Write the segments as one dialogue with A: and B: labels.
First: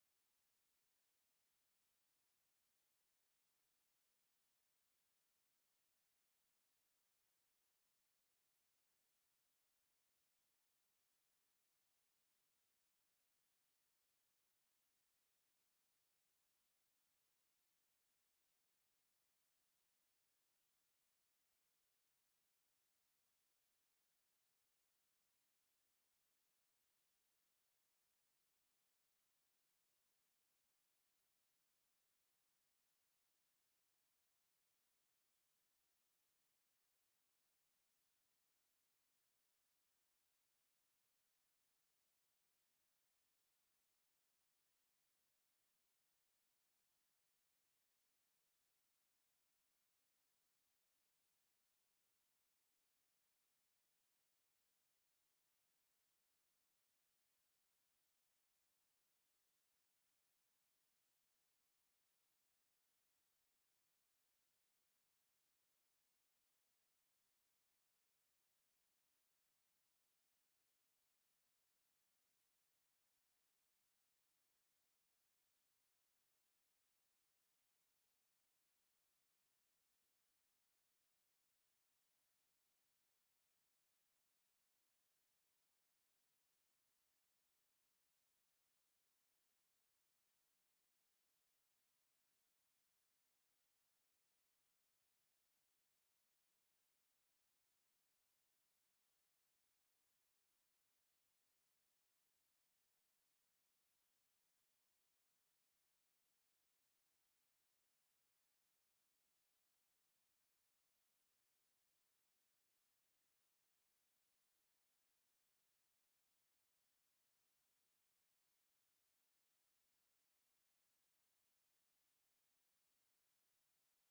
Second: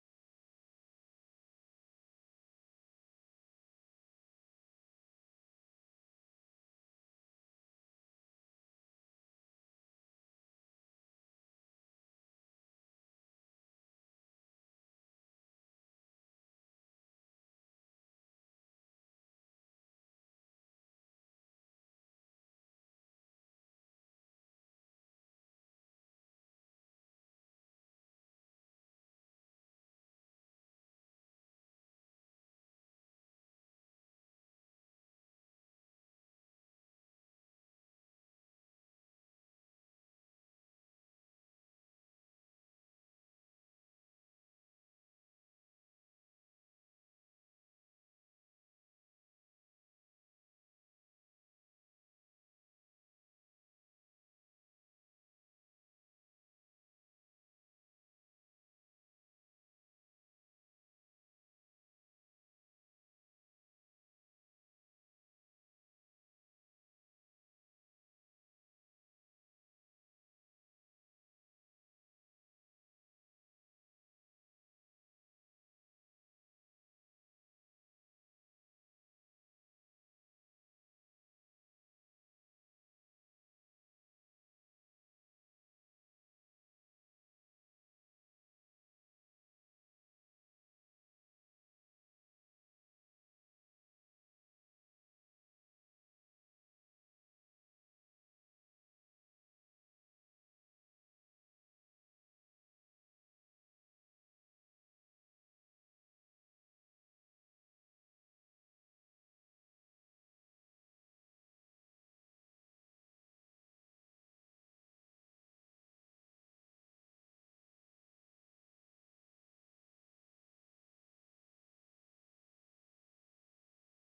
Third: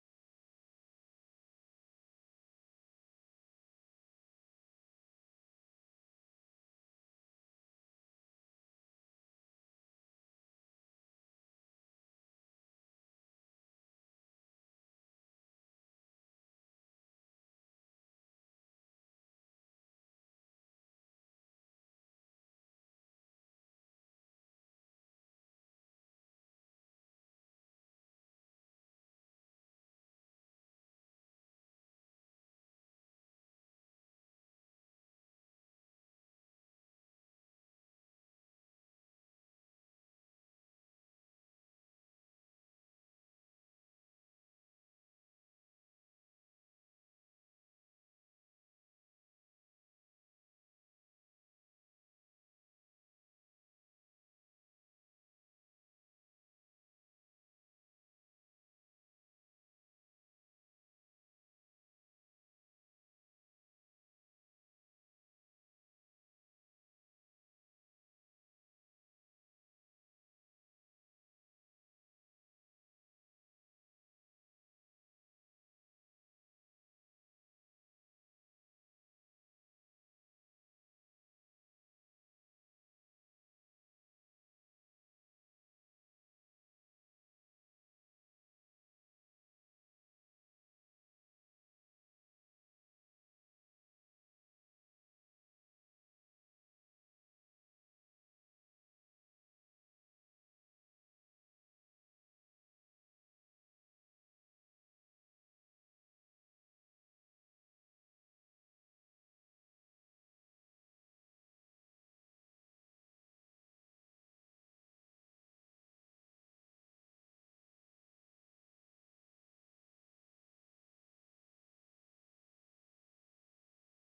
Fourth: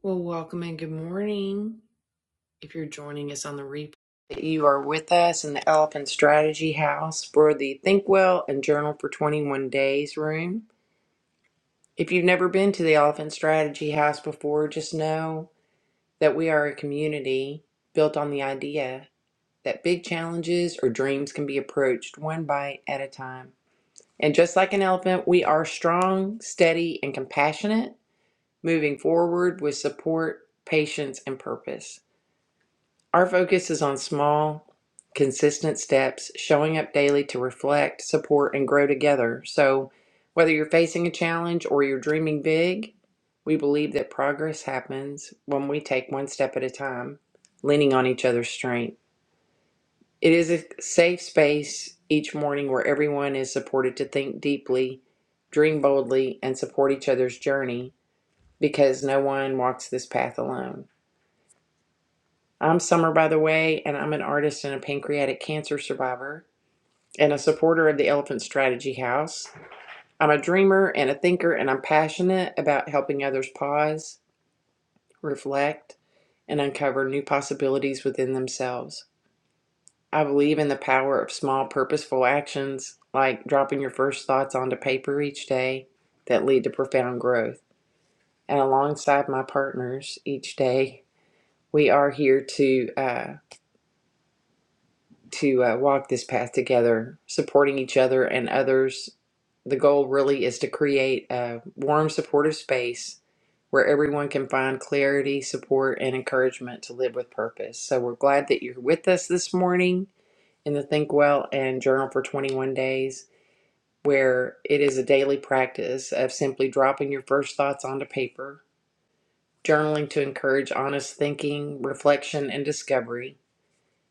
A: Well, welcome and good morning. If you're joining us on the replay, you are with us in the Elephant Strategy House for the Think Well and Journal for 21 Days room. If you've never been to the Elephant Strategy House before, just know that we are a community built on the idea that big challenges or dreams can be approached one bite at a time. And just like an elephant, we are strong, steady, and compassionate, moving forward with support, patience, and purpose. Our focus is on small, consistent steps, showing up daily to reflect, support, and grow together. So, whether you're facing a challenge or you're dreaming big, we believe that progress happens when we take one step at a time, leaning on each other's strength. It is a safe space each morning where everyone is supported to think deeply, dream boldly, and support each other's journey because no one walks this path alone. I'm Summer, by the way, and I'm an artist and a pancreatic cancer survivor and a supporter of the Elephant Strategy House. I'm a dreamer and a thinker, and I'm passionate about helping others pause, reflect, and uncover new possibilities within themselves. I believe in the power of small, purposeful actions, like dropping your first thoughts onto paper each day, that lead to profound growth. And alongside my partners each day, we are here to. uh, to uh, walk this path together, supporting each other and others. The goal really is to create a warm, supportive space where everyone can find clarity, support, and encouragement to live with purpose. So we're glad that you're with us this morning in the Think Well and Journal for 21 Days, where it is a daily practice of simply dropping your first thoughts onto paper, journaling to encourage honest thinking, reflection, and discovery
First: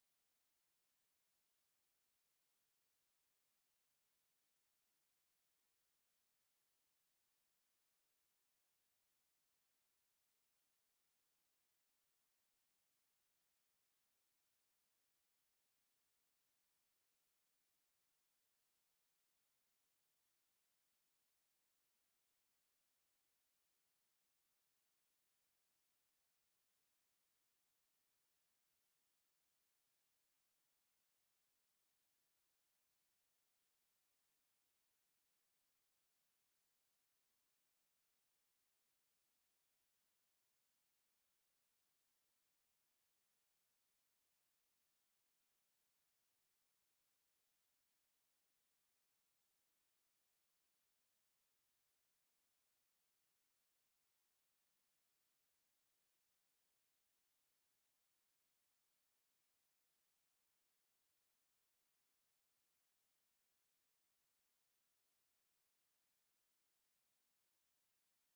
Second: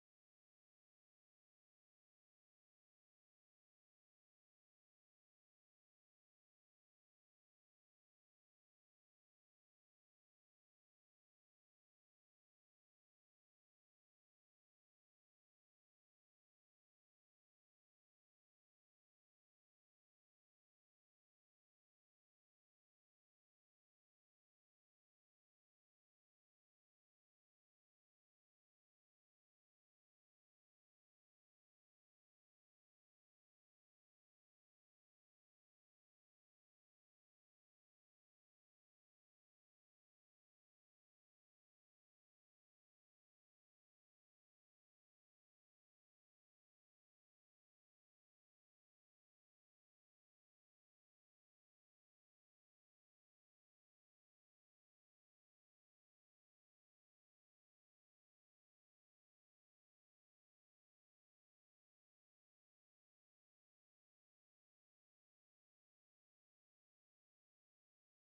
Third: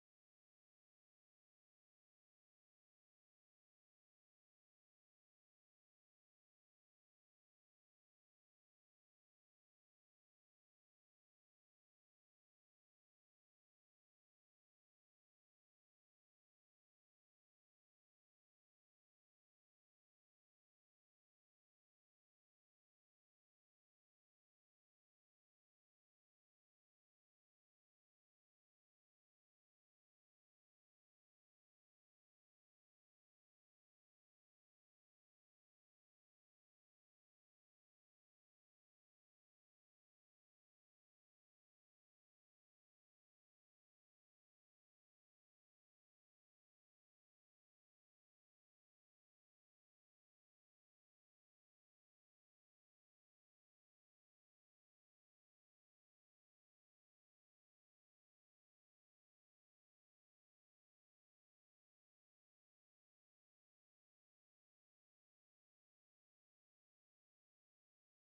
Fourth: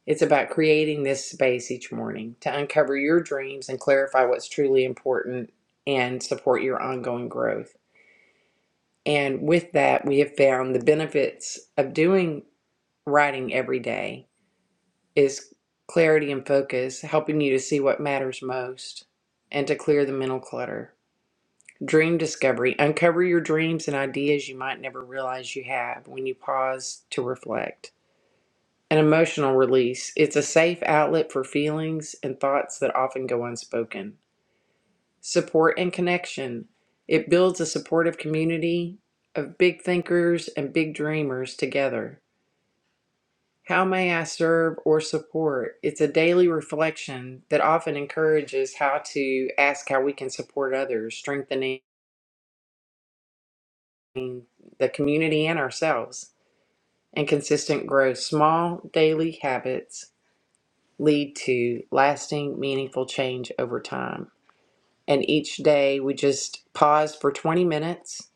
A: it's about creating this space each morning to uncover your dreams and clarify what's truly important and support your ongoing growth. And with that, we have found the benefits of doing writing every day is clarity and focus, helping you to see what matters most and to clear the mental clutter. Dream discovery, uncover your dreams and ideas you might never realize you have when you pause to reflect An emotional release. It's a safe outlet for feelings and thoughts that often go unspoken. Support and connection. It builds a supportive community of big thinkers and big dreamers together. How may I serve or support? It's a daily reflection that often encourages how to ask how we can support others, strengthening the community and ourselves, and consistent growth. Small daily habits lead to lasting, meaningful change over time. And each day we just pause for 20 minutes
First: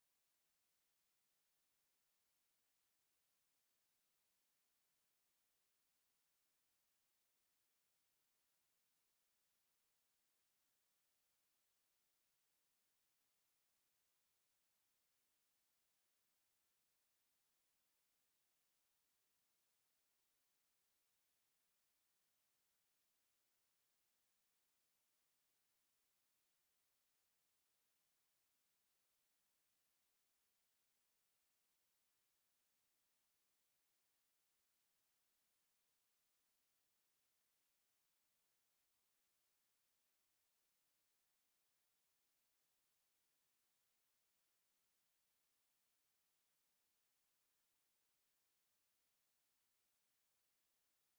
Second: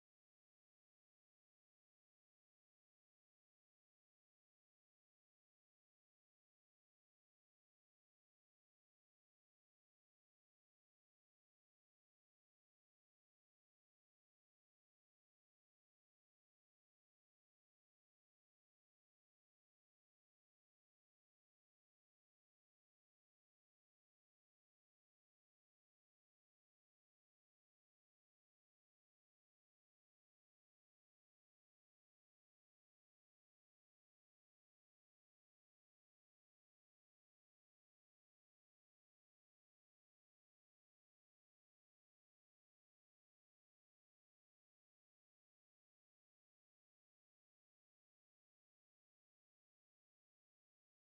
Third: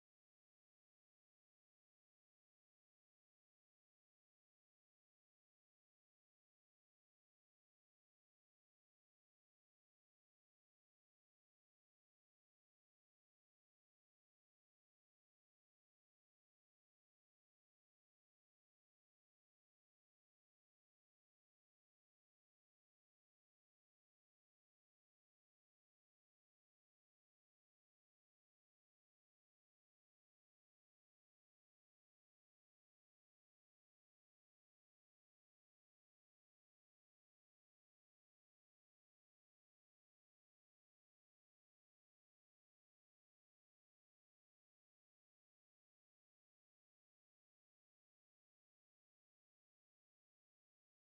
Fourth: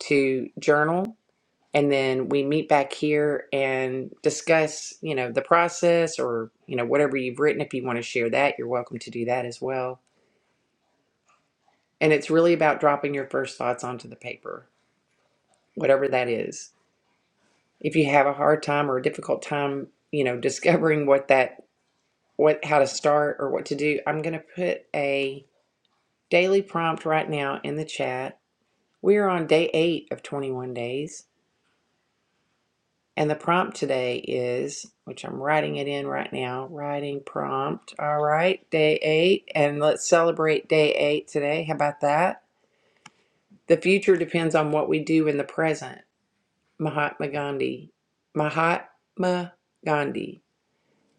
A: to journal and then we meet back here and discuss, you know, the process or, you know, whatever you've written. If you want to share that, you're welcome to do that as well. And it's really about dropping your first thoughts onto the paper, whatever that is. If you have a hard time or a difficult time, you know, discovering what that what how to start or what to do, I'm going to put a Daily prompt right now in the chat. We are on day eight of 21 days. And the prompt today is, which I'm writing it in right now, writing prompt. All right, day eight. And let's celebrate day eight today. How about that? The future depends on what we do in the present. Mahatma Gandhi. Mahatma Gandhi.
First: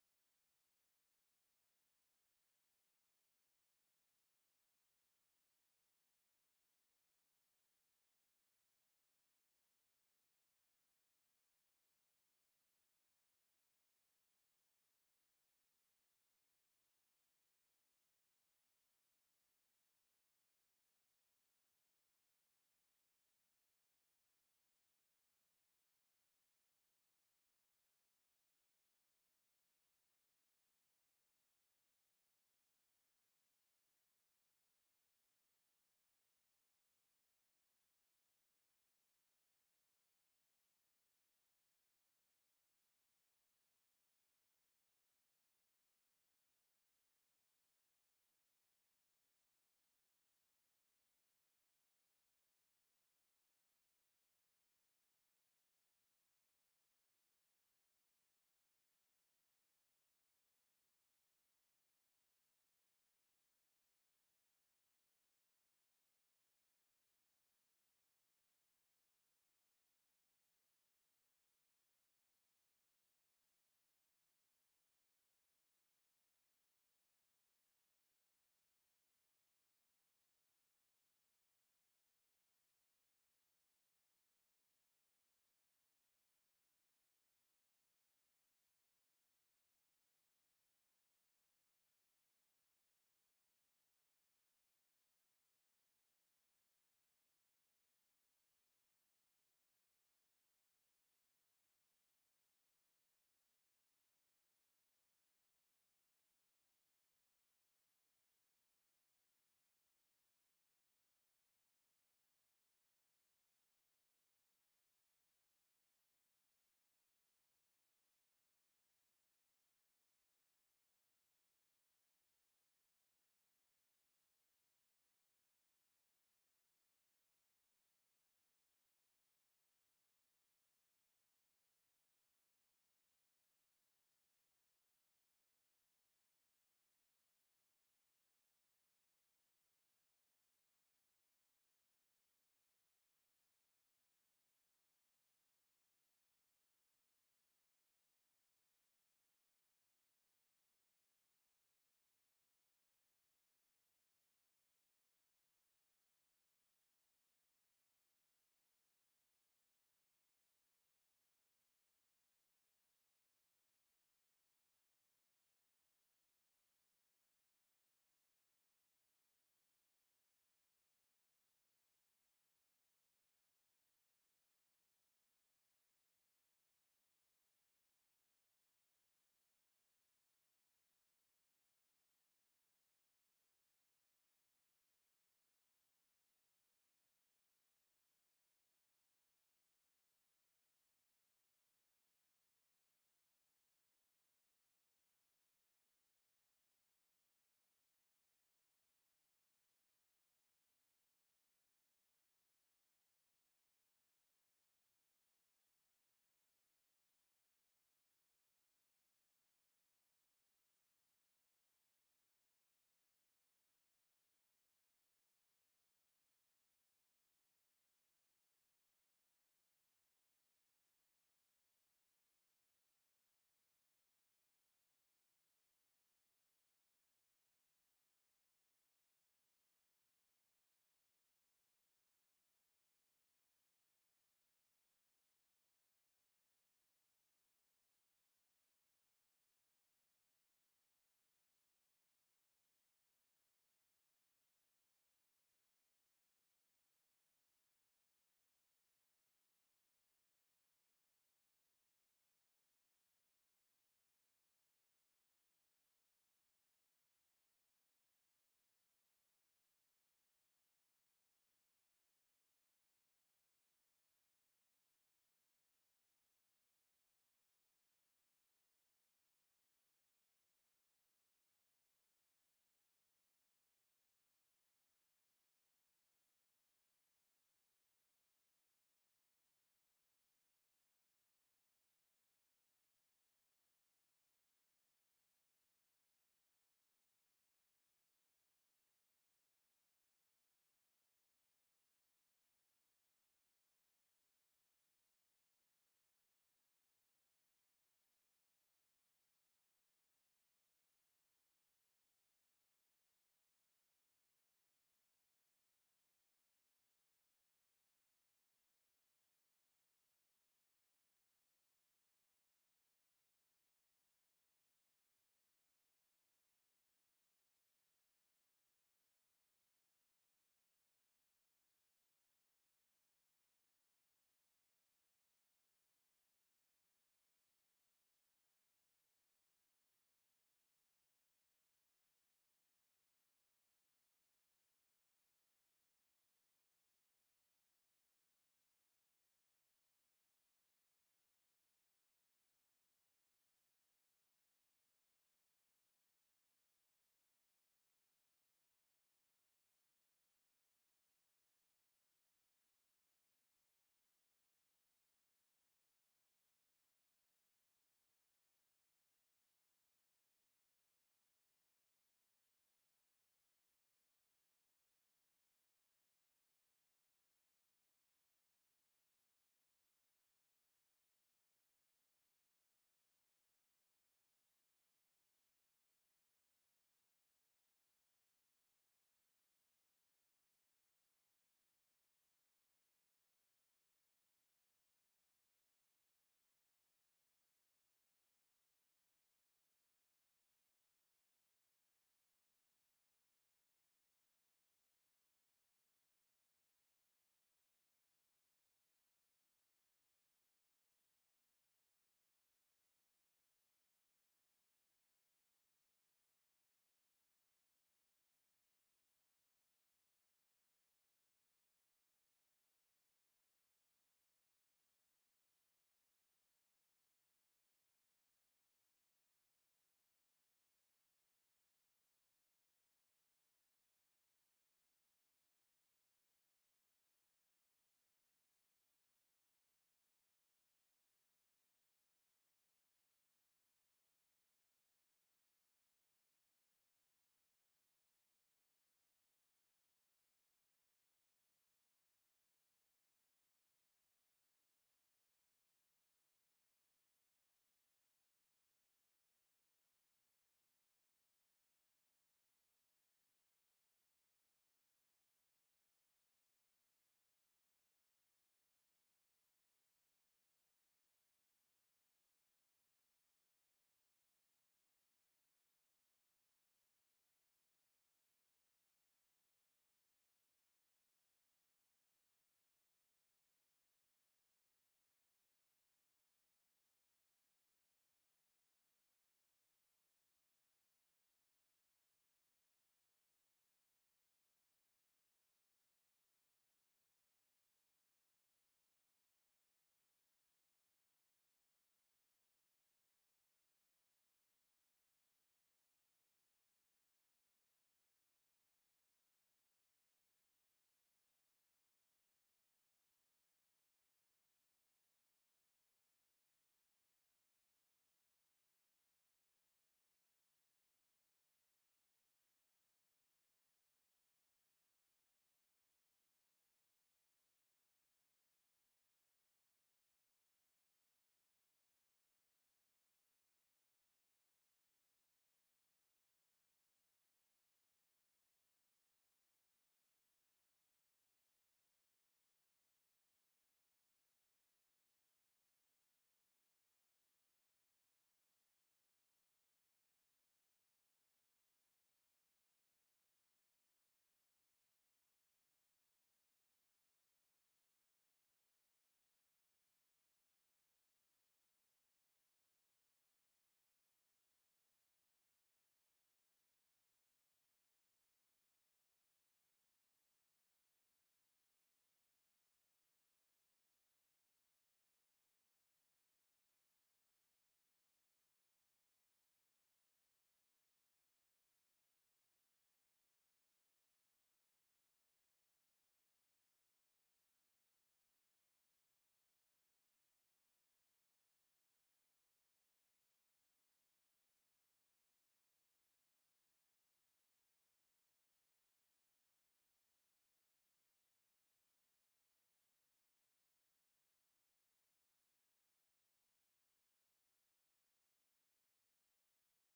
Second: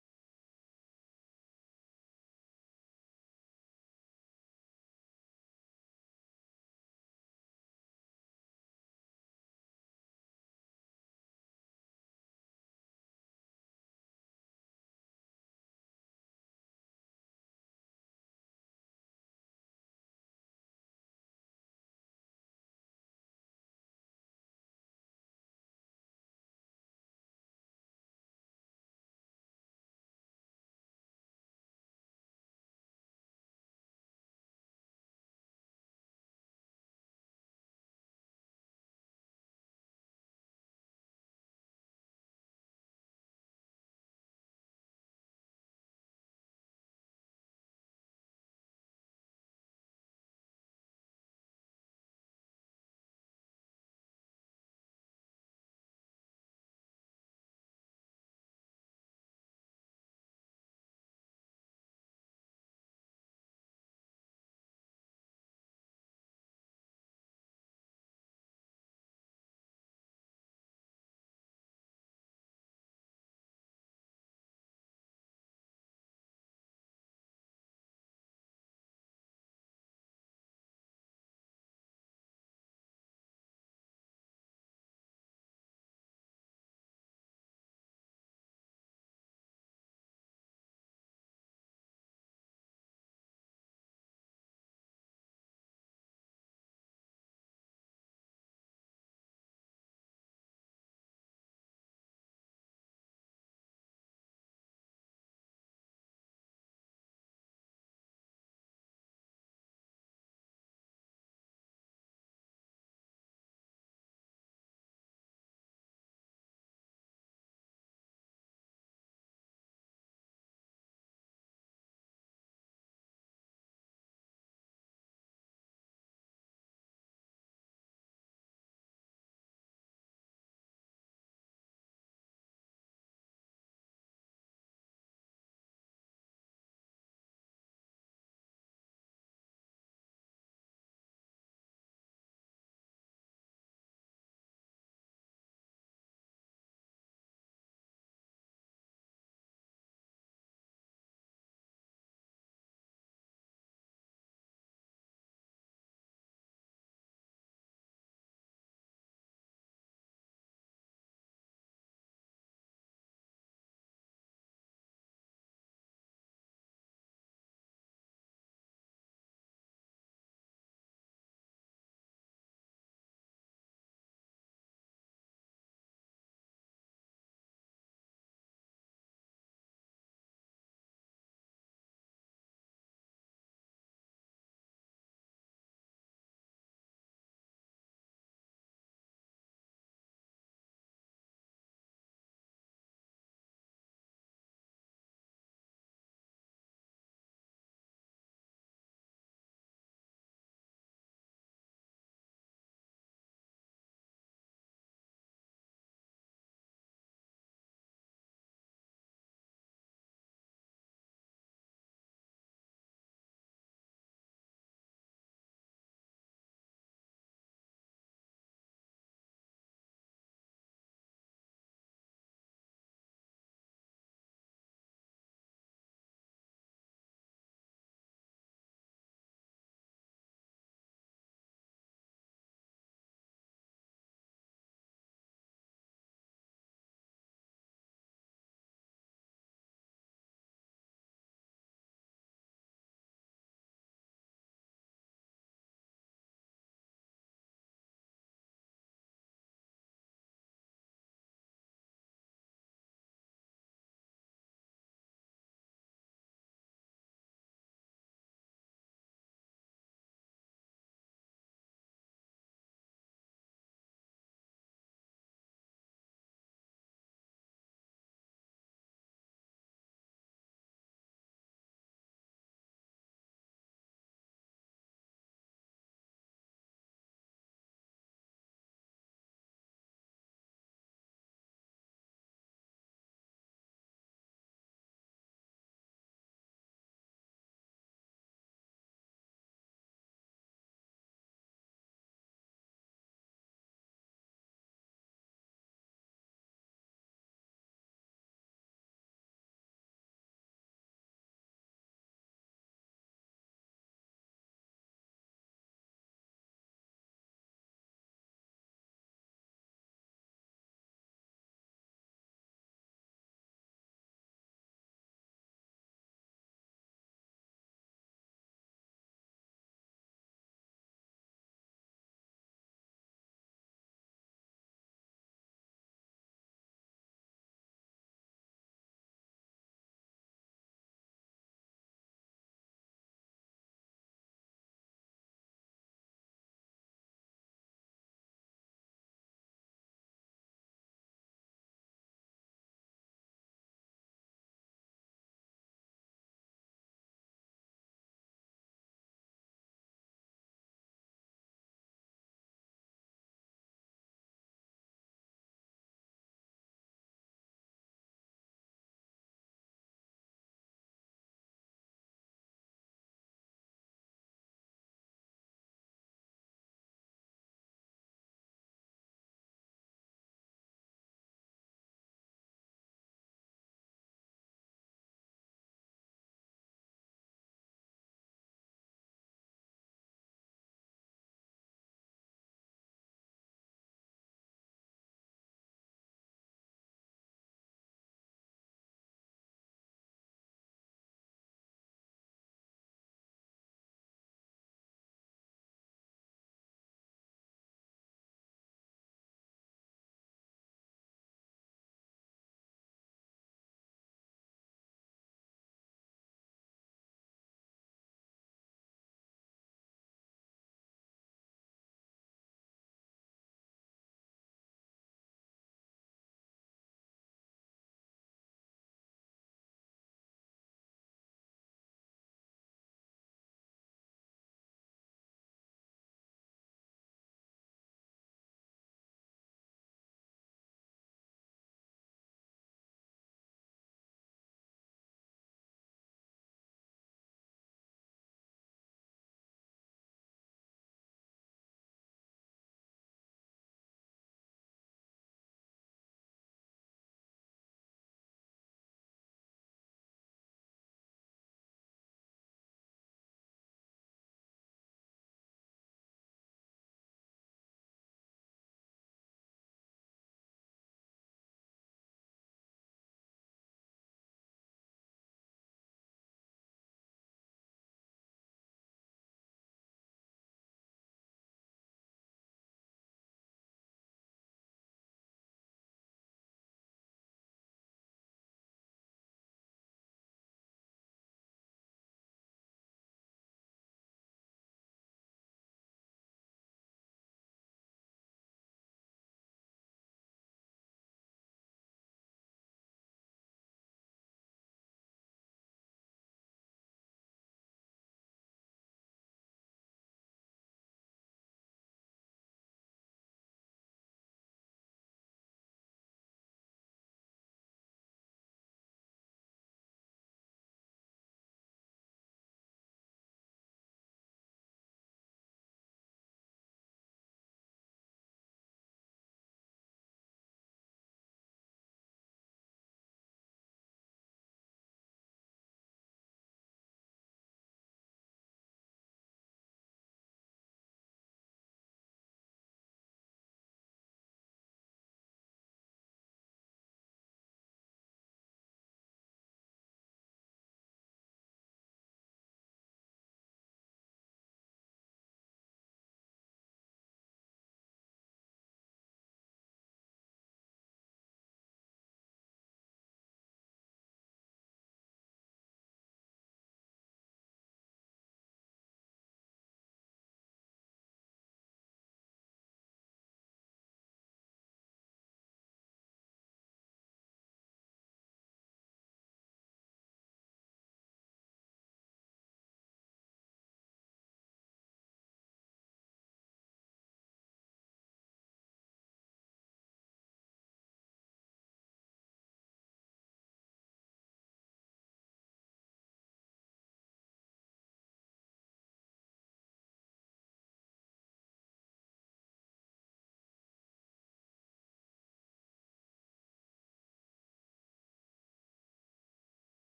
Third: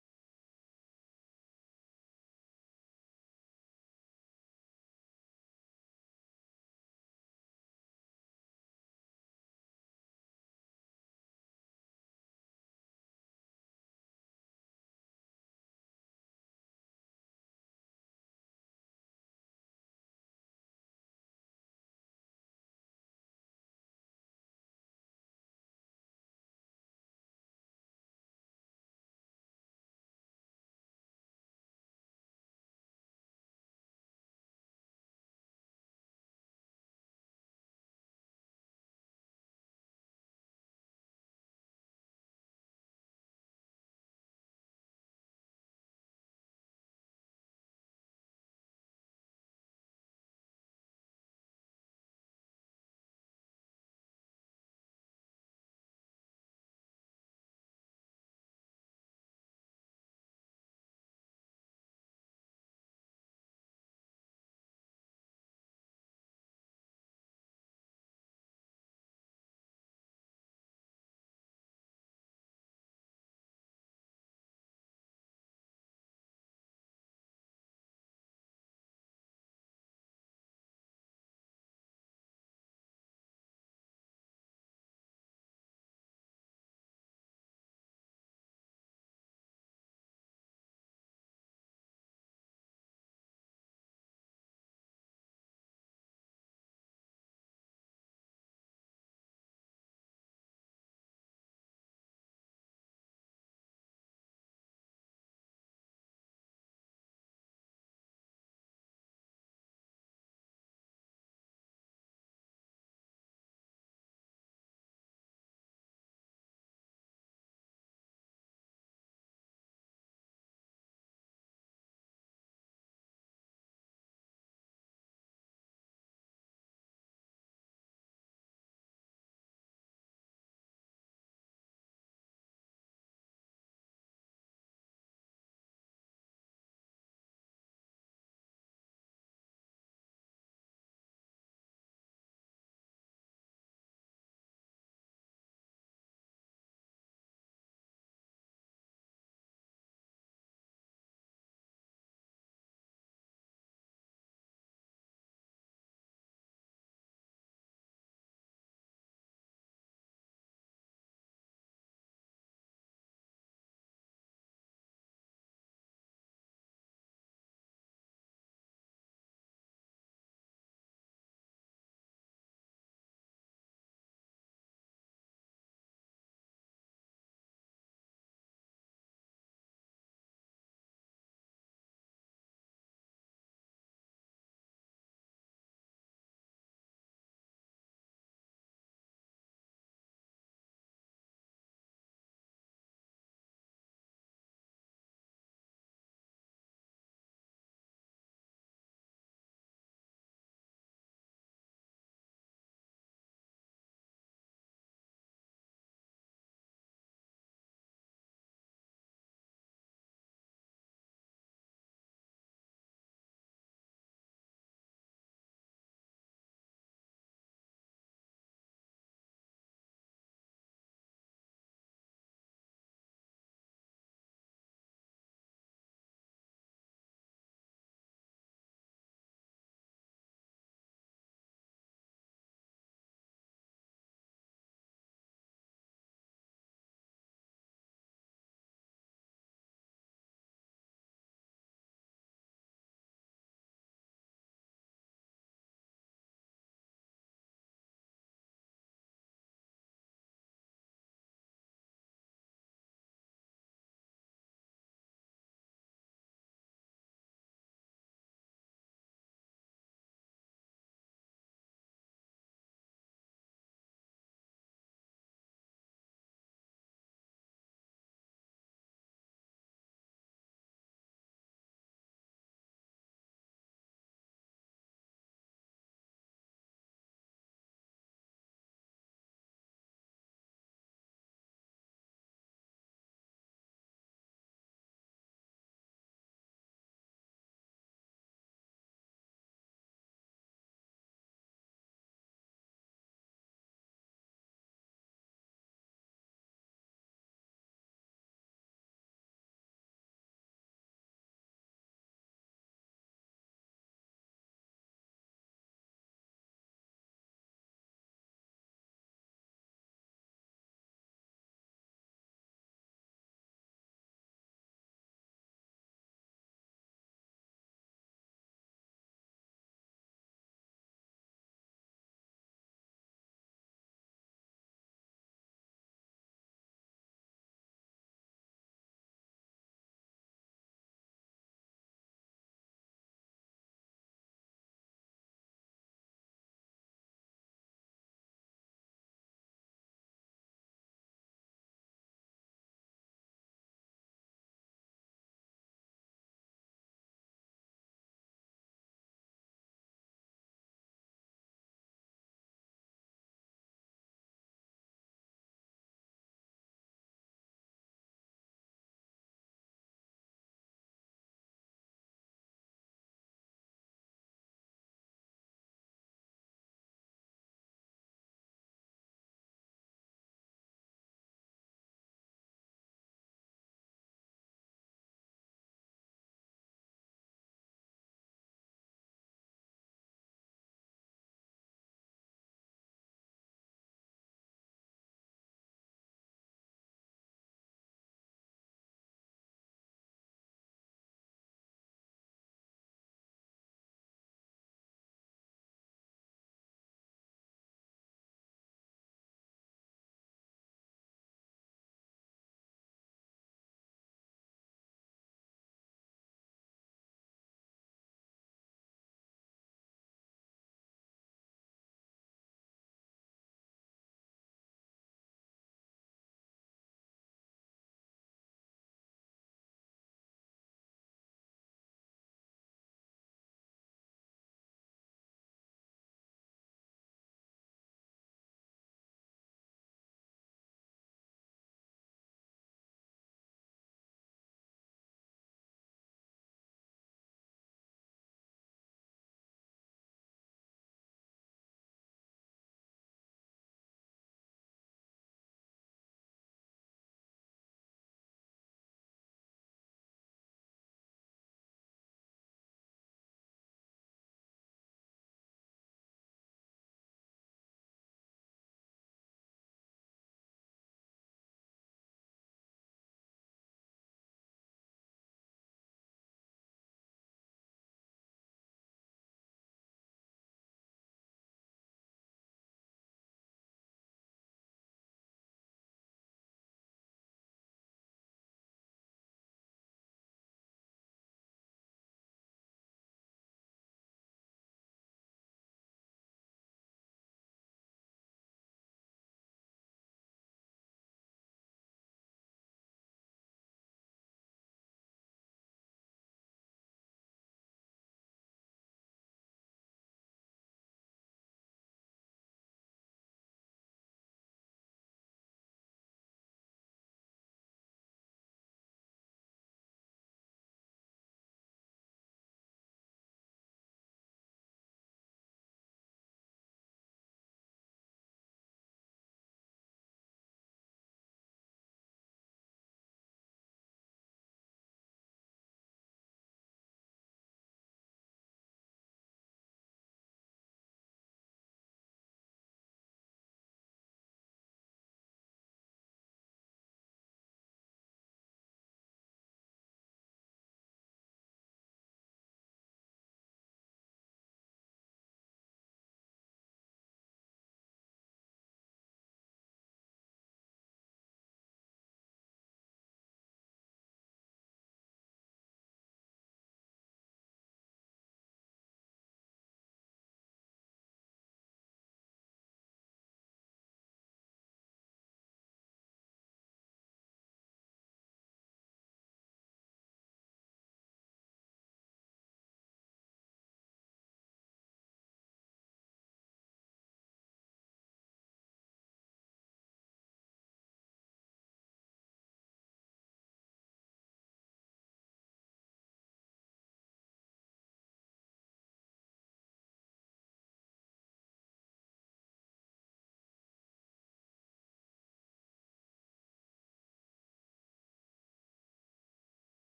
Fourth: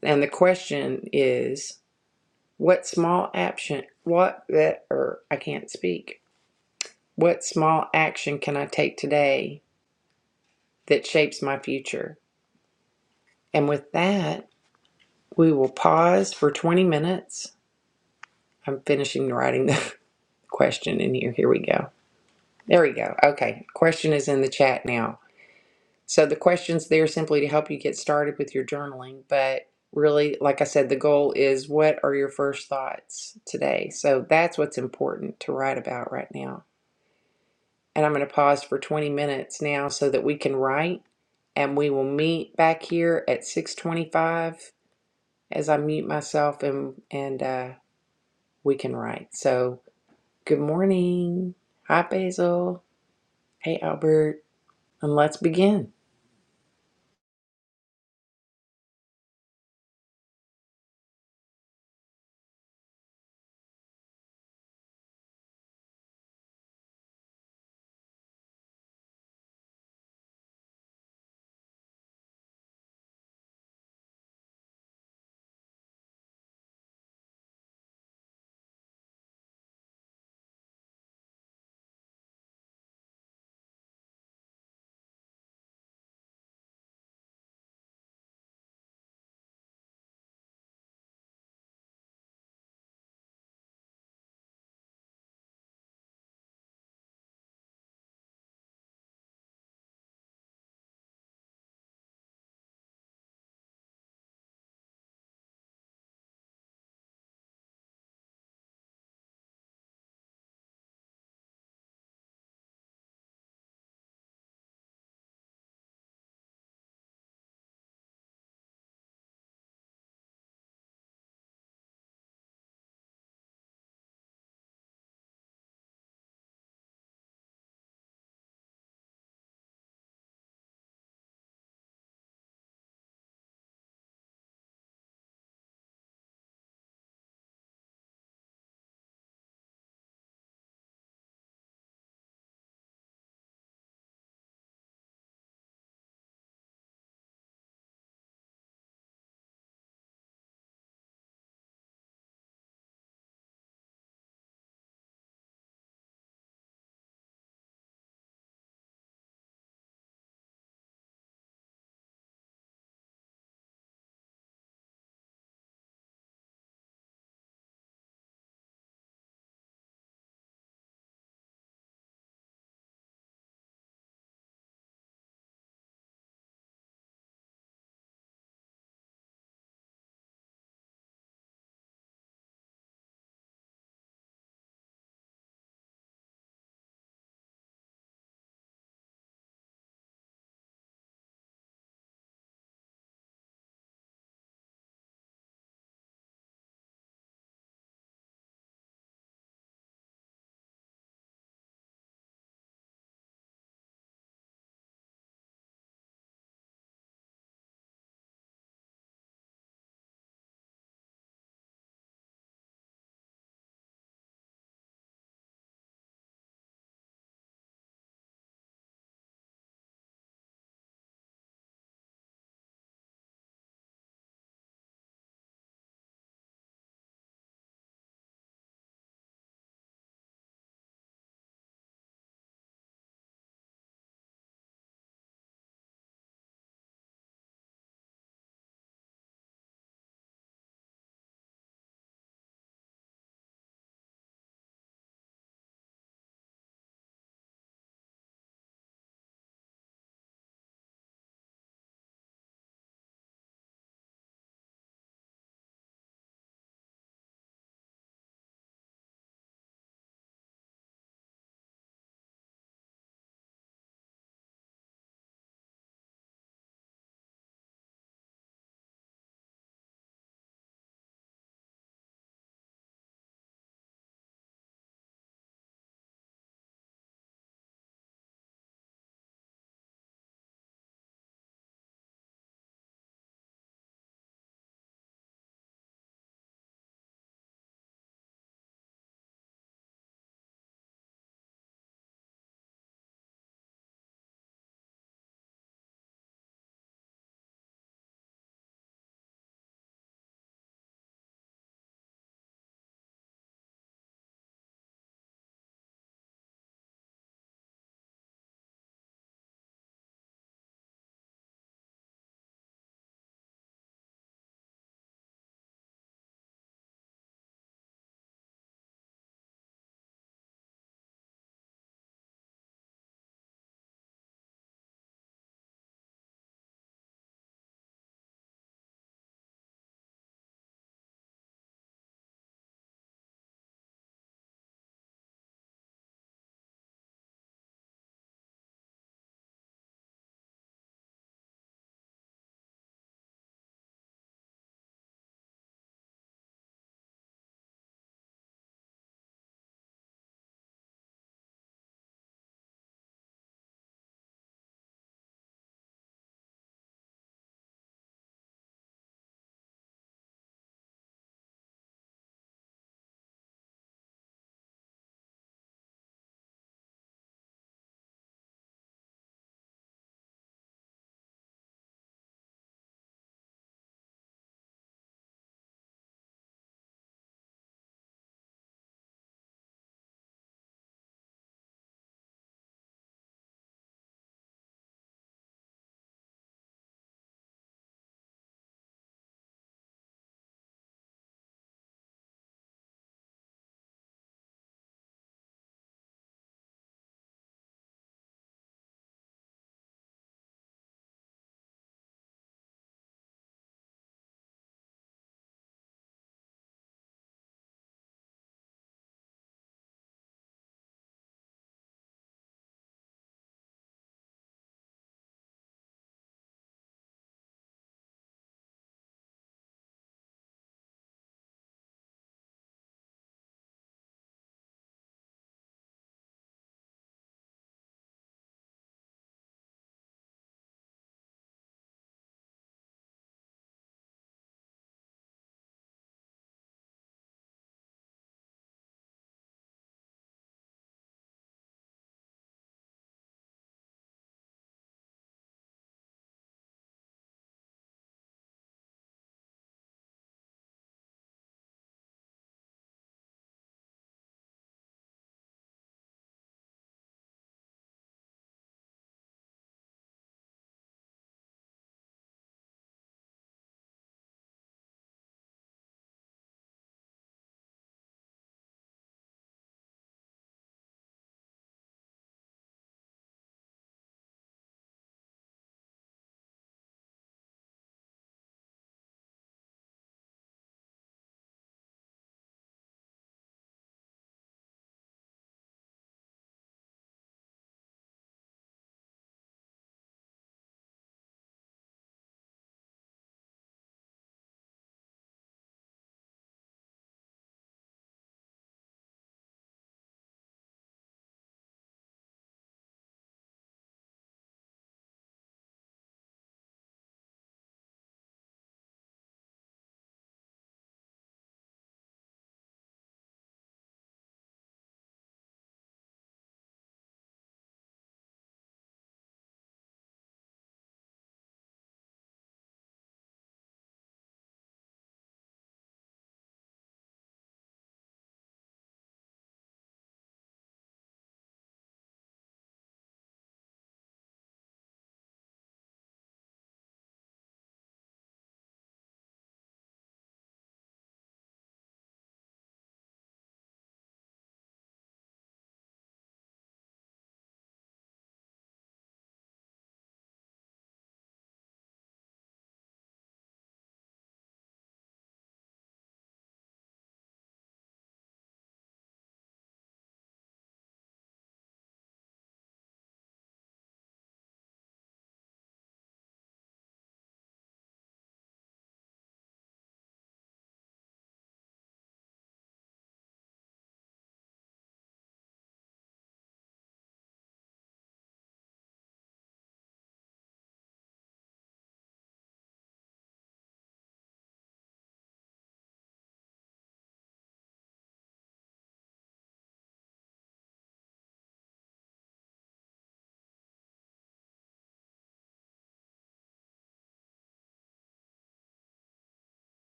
A: And the question is, what small action, what, that, or I can't speak. What small action can I take today that shapes my future. And with that, we will pause for 20 minutes. I'm finishing writing the question in here. Here we go. There we go. Okay. Question is in the chat now. So the question's there simply to help you get started with your journaling. But really, like I said, the goal is what are your first thoughts today? So that's what's important to write about right now. And I'm going to pause for 20 minutes now so that we can write and we will meet back here at 6:25 as I mute myself and and uh, we can write. So good morning. Hi Basil. Hey Albert. And let's begin.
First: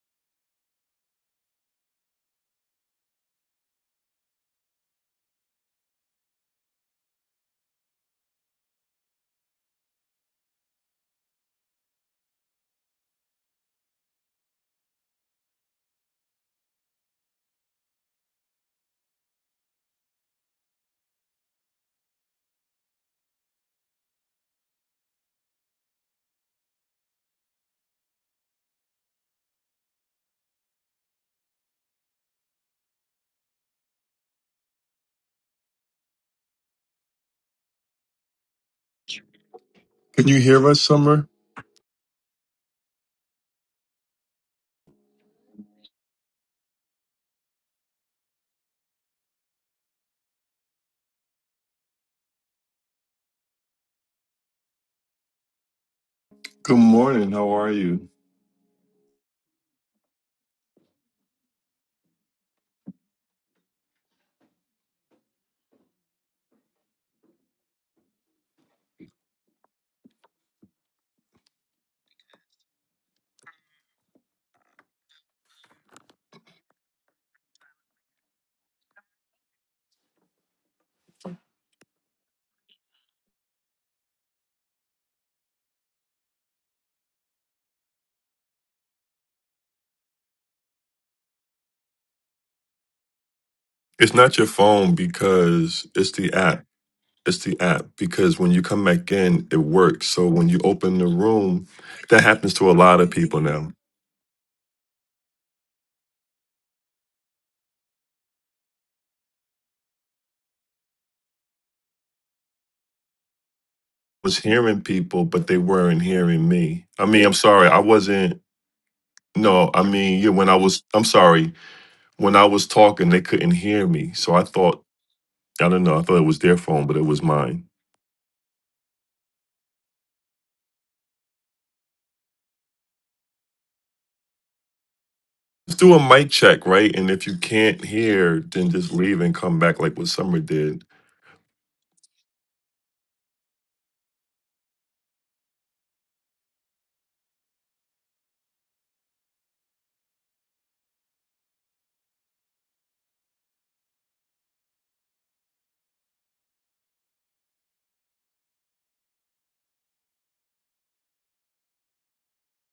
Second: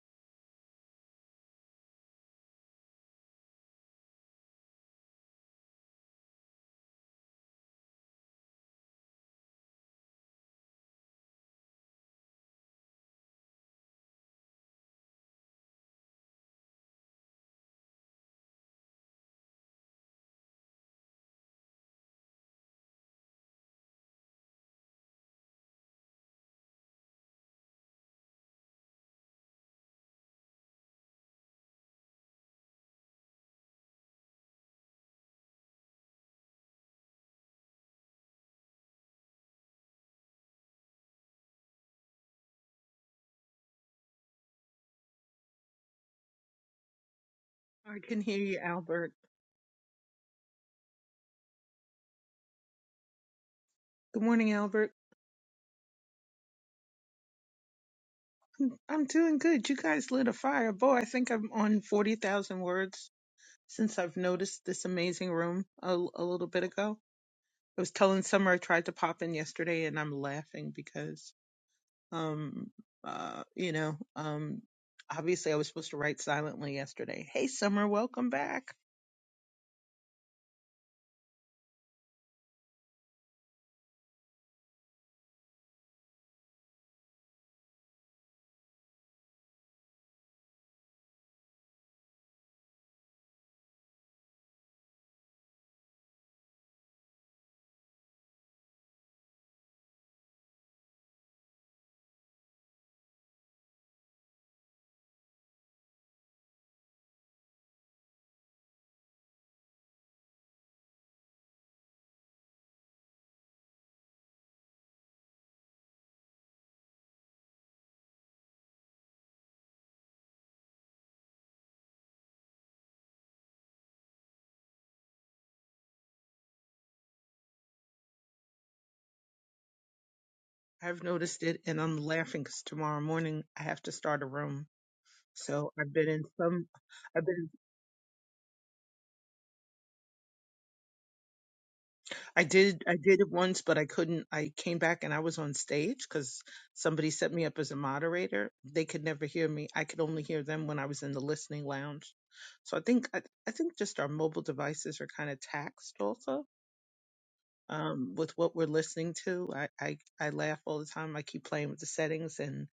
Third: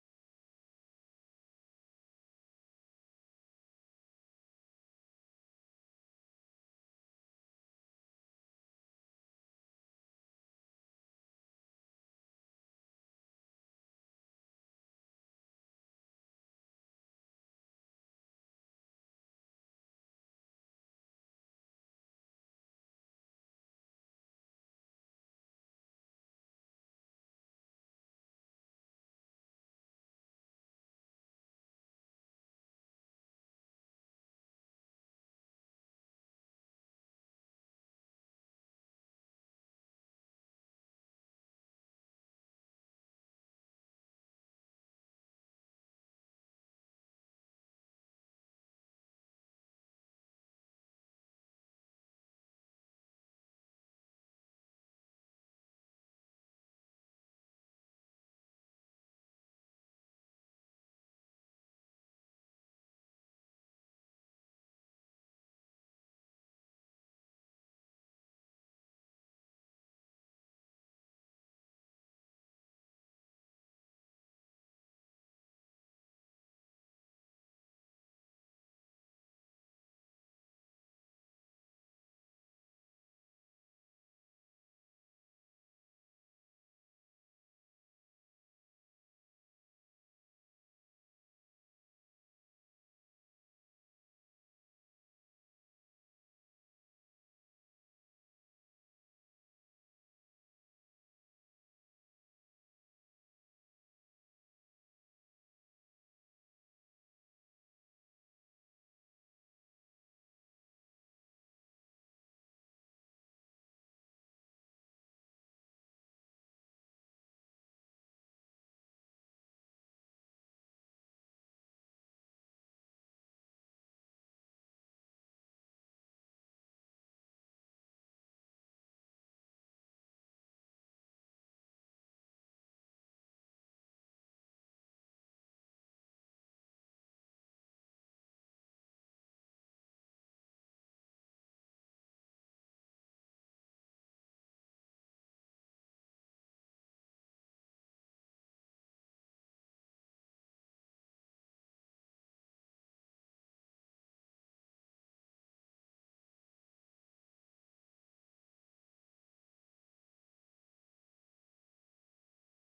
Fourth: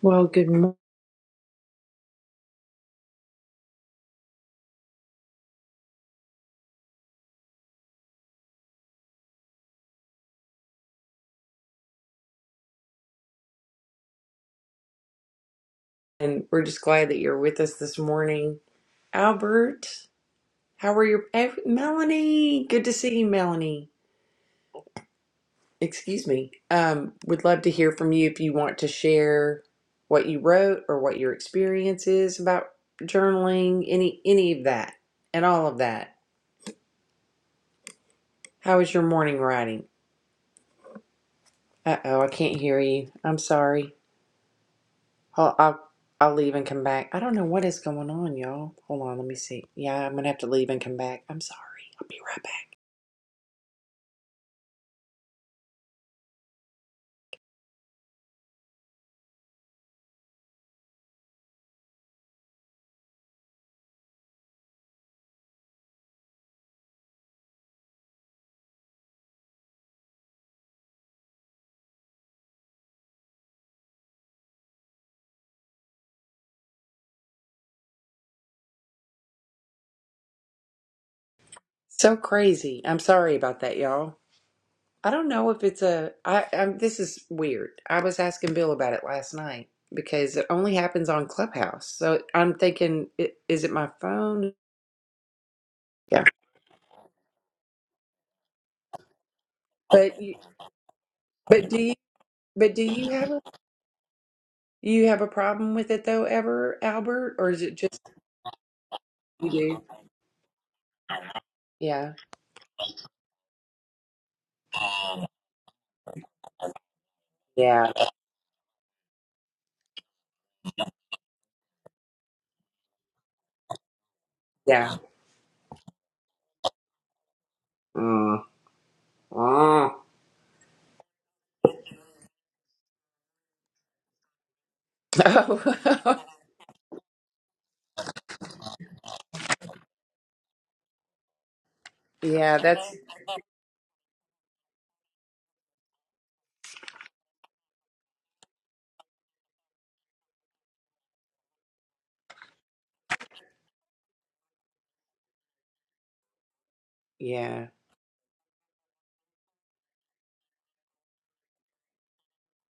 A: Well, good morning. And We're just glad that you're with us this morning. Albert, how are your eh, Melanie? Good to see you, Melanie. Excuse me. Um, would love to hear from you if you want to share what you wrote or what your experience is about journaling, any any of that and all of that. How is your morning writing?
B: Can you hear us, Summer?
A: Uh-oh, I can't hear you. I'm sorry. I'll, I'll I'll leave and come back. I don't know what is
C: I
A: going
C: can
A: on,
C: hear you,
A: y'all. Hold
C: Albert.
A: on, let me see. Yeah, I'm gonna have to leave and come back. I'm sorry. I'll be right back.
C: Good morning, Albert.
B: Good morning. How are you?
C: I'm doing good. You guys lit a fire. Boy, I think I'm on 40,000 words since I've noticed this amazing room a, a little bit ago. I was telling Summer I tried to pop in yesterday and I'm laughing because, um, uh, you know, um, obviously I was supposed to write silently yesterday. Hey, Summer, welcome back.
A: So crazy. I'm sorry about that, y'all. I don't know if it's a I I'm, this is weird. I was asking Bill about it last night because it only happens on Clubhouse. So I'm thinking, i- is it my
B: It's not your
A: phone?
B: phone because it's
A: Yeah.
B: the app. It's the app because when you come back in, it works.
A: But
B: So
A: you,
B: when you open the room,
A: but do you
B: that happens to a
A: but do
B: lot of
A: you have
B: people
A: a
B: now. I
A: you have a problem with it though ever, Albert, or is it just you do? Yeah.
B: was hearing people, but they weren't hearing me. I mean, I'm sorry. I
A: Yeah.
B: wasn't. No, I mean, yeah, when I was, I'm sorry. When I was talking, they couldn't hear me. So I thought,
A: Yeah.
B: I don't know. I thought it was their phone, but it was mine.
A: Mm. Mm.
C: I've noticed it and I'm laughing because tomorrow morning I have to start a room. So
B: Just
C: I've
B: do
C: been
B: a
C: in
A: Oh.
B: mic check,
C: some,
B: right? And
C: I've
B: if
C: been
B: you can't hear, then just leave and come back like what Summer did.
C: I
A: yeah,
C: did
A: that's
C: I did it once, but I couldn't. I came back and I was on stage because somebody set me up as a moderator. They could never hear me. I could only hear them when I was in the listening lounge. So I think I, I think just our mobile devices are kind of taxed also
A: yeah.
C: um, with what we're listening to. I, I I laugh all the time. I keep playing with the settings, and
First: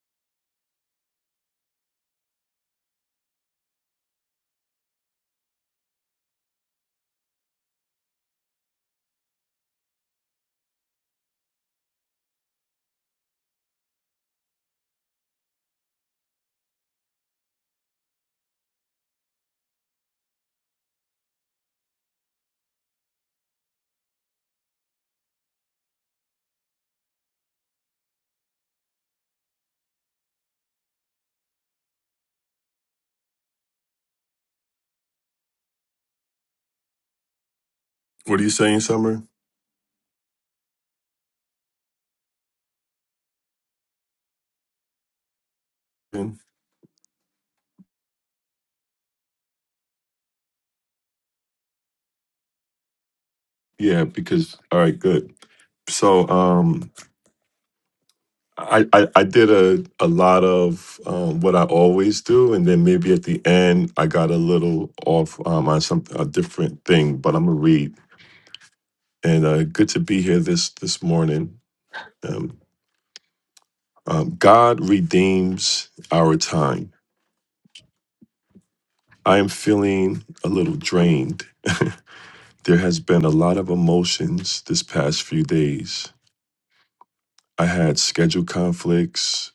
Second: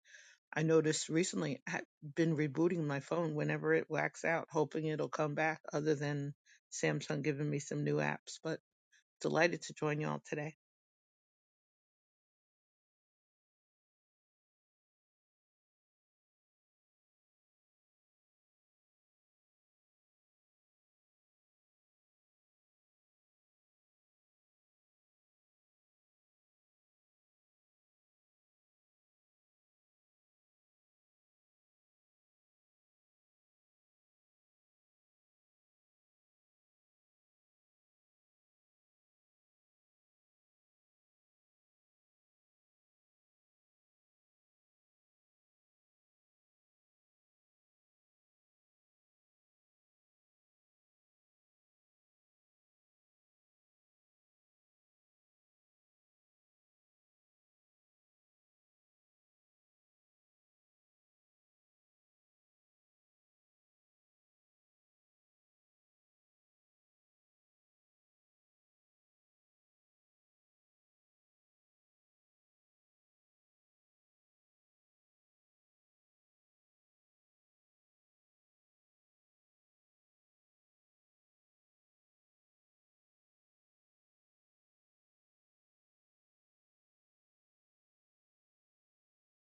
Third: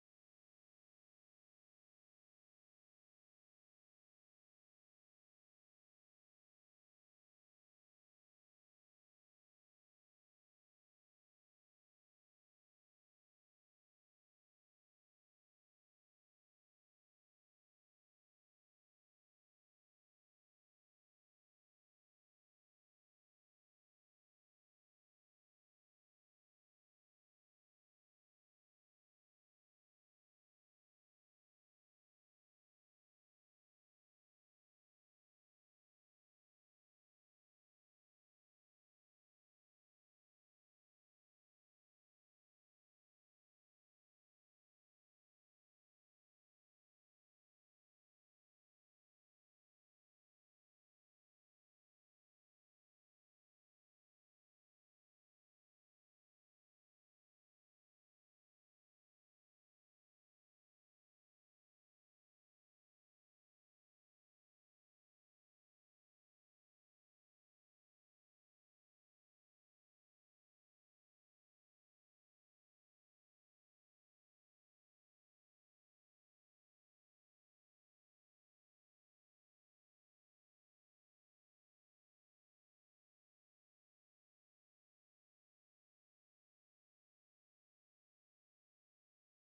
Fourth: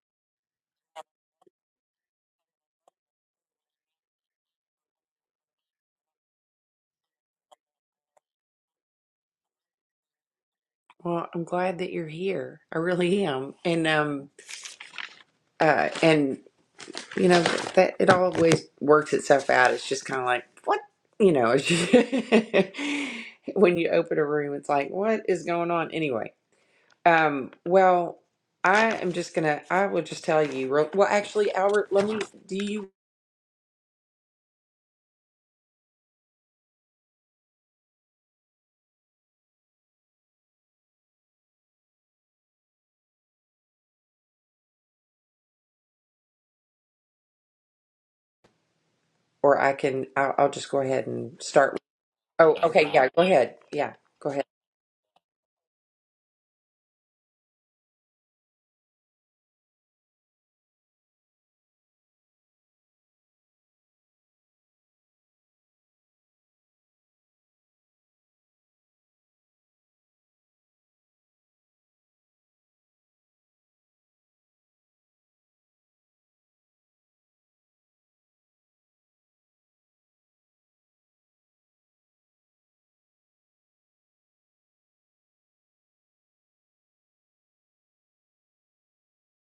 C: I noticed recently I've been rebooting my phone whenever it whacks out, hoping it'll come back. Other than Samsung giving me some new apps, but delighted to join y'all today.
A: Well, I'm glad that you're here. I really am. And um uh and you know that it always works itself out. It's just kind of like what, you know, it's just- when you open a room it's like what is going on anyway. Um well, I am just going to I will just tell you real, well actually Albert, let me do you
B: What are you saying, Summer?
A: or I can I'll, I'll just go ahead and start Oh, okay. Yeah, go ahead. Yeah,
B: Yeah,
A: go ahead.
B: because all right, good. So um I, I, I did a, a lot of um, what I always do, and then maybe at the end I got a little off um, on some a different thing, but I'm gonna read. And uh, good to be here this this morning. Um, um, God redeems our time. I am feeling a little drained There has been a lot of emotions this past few days. I had schedule conflicts,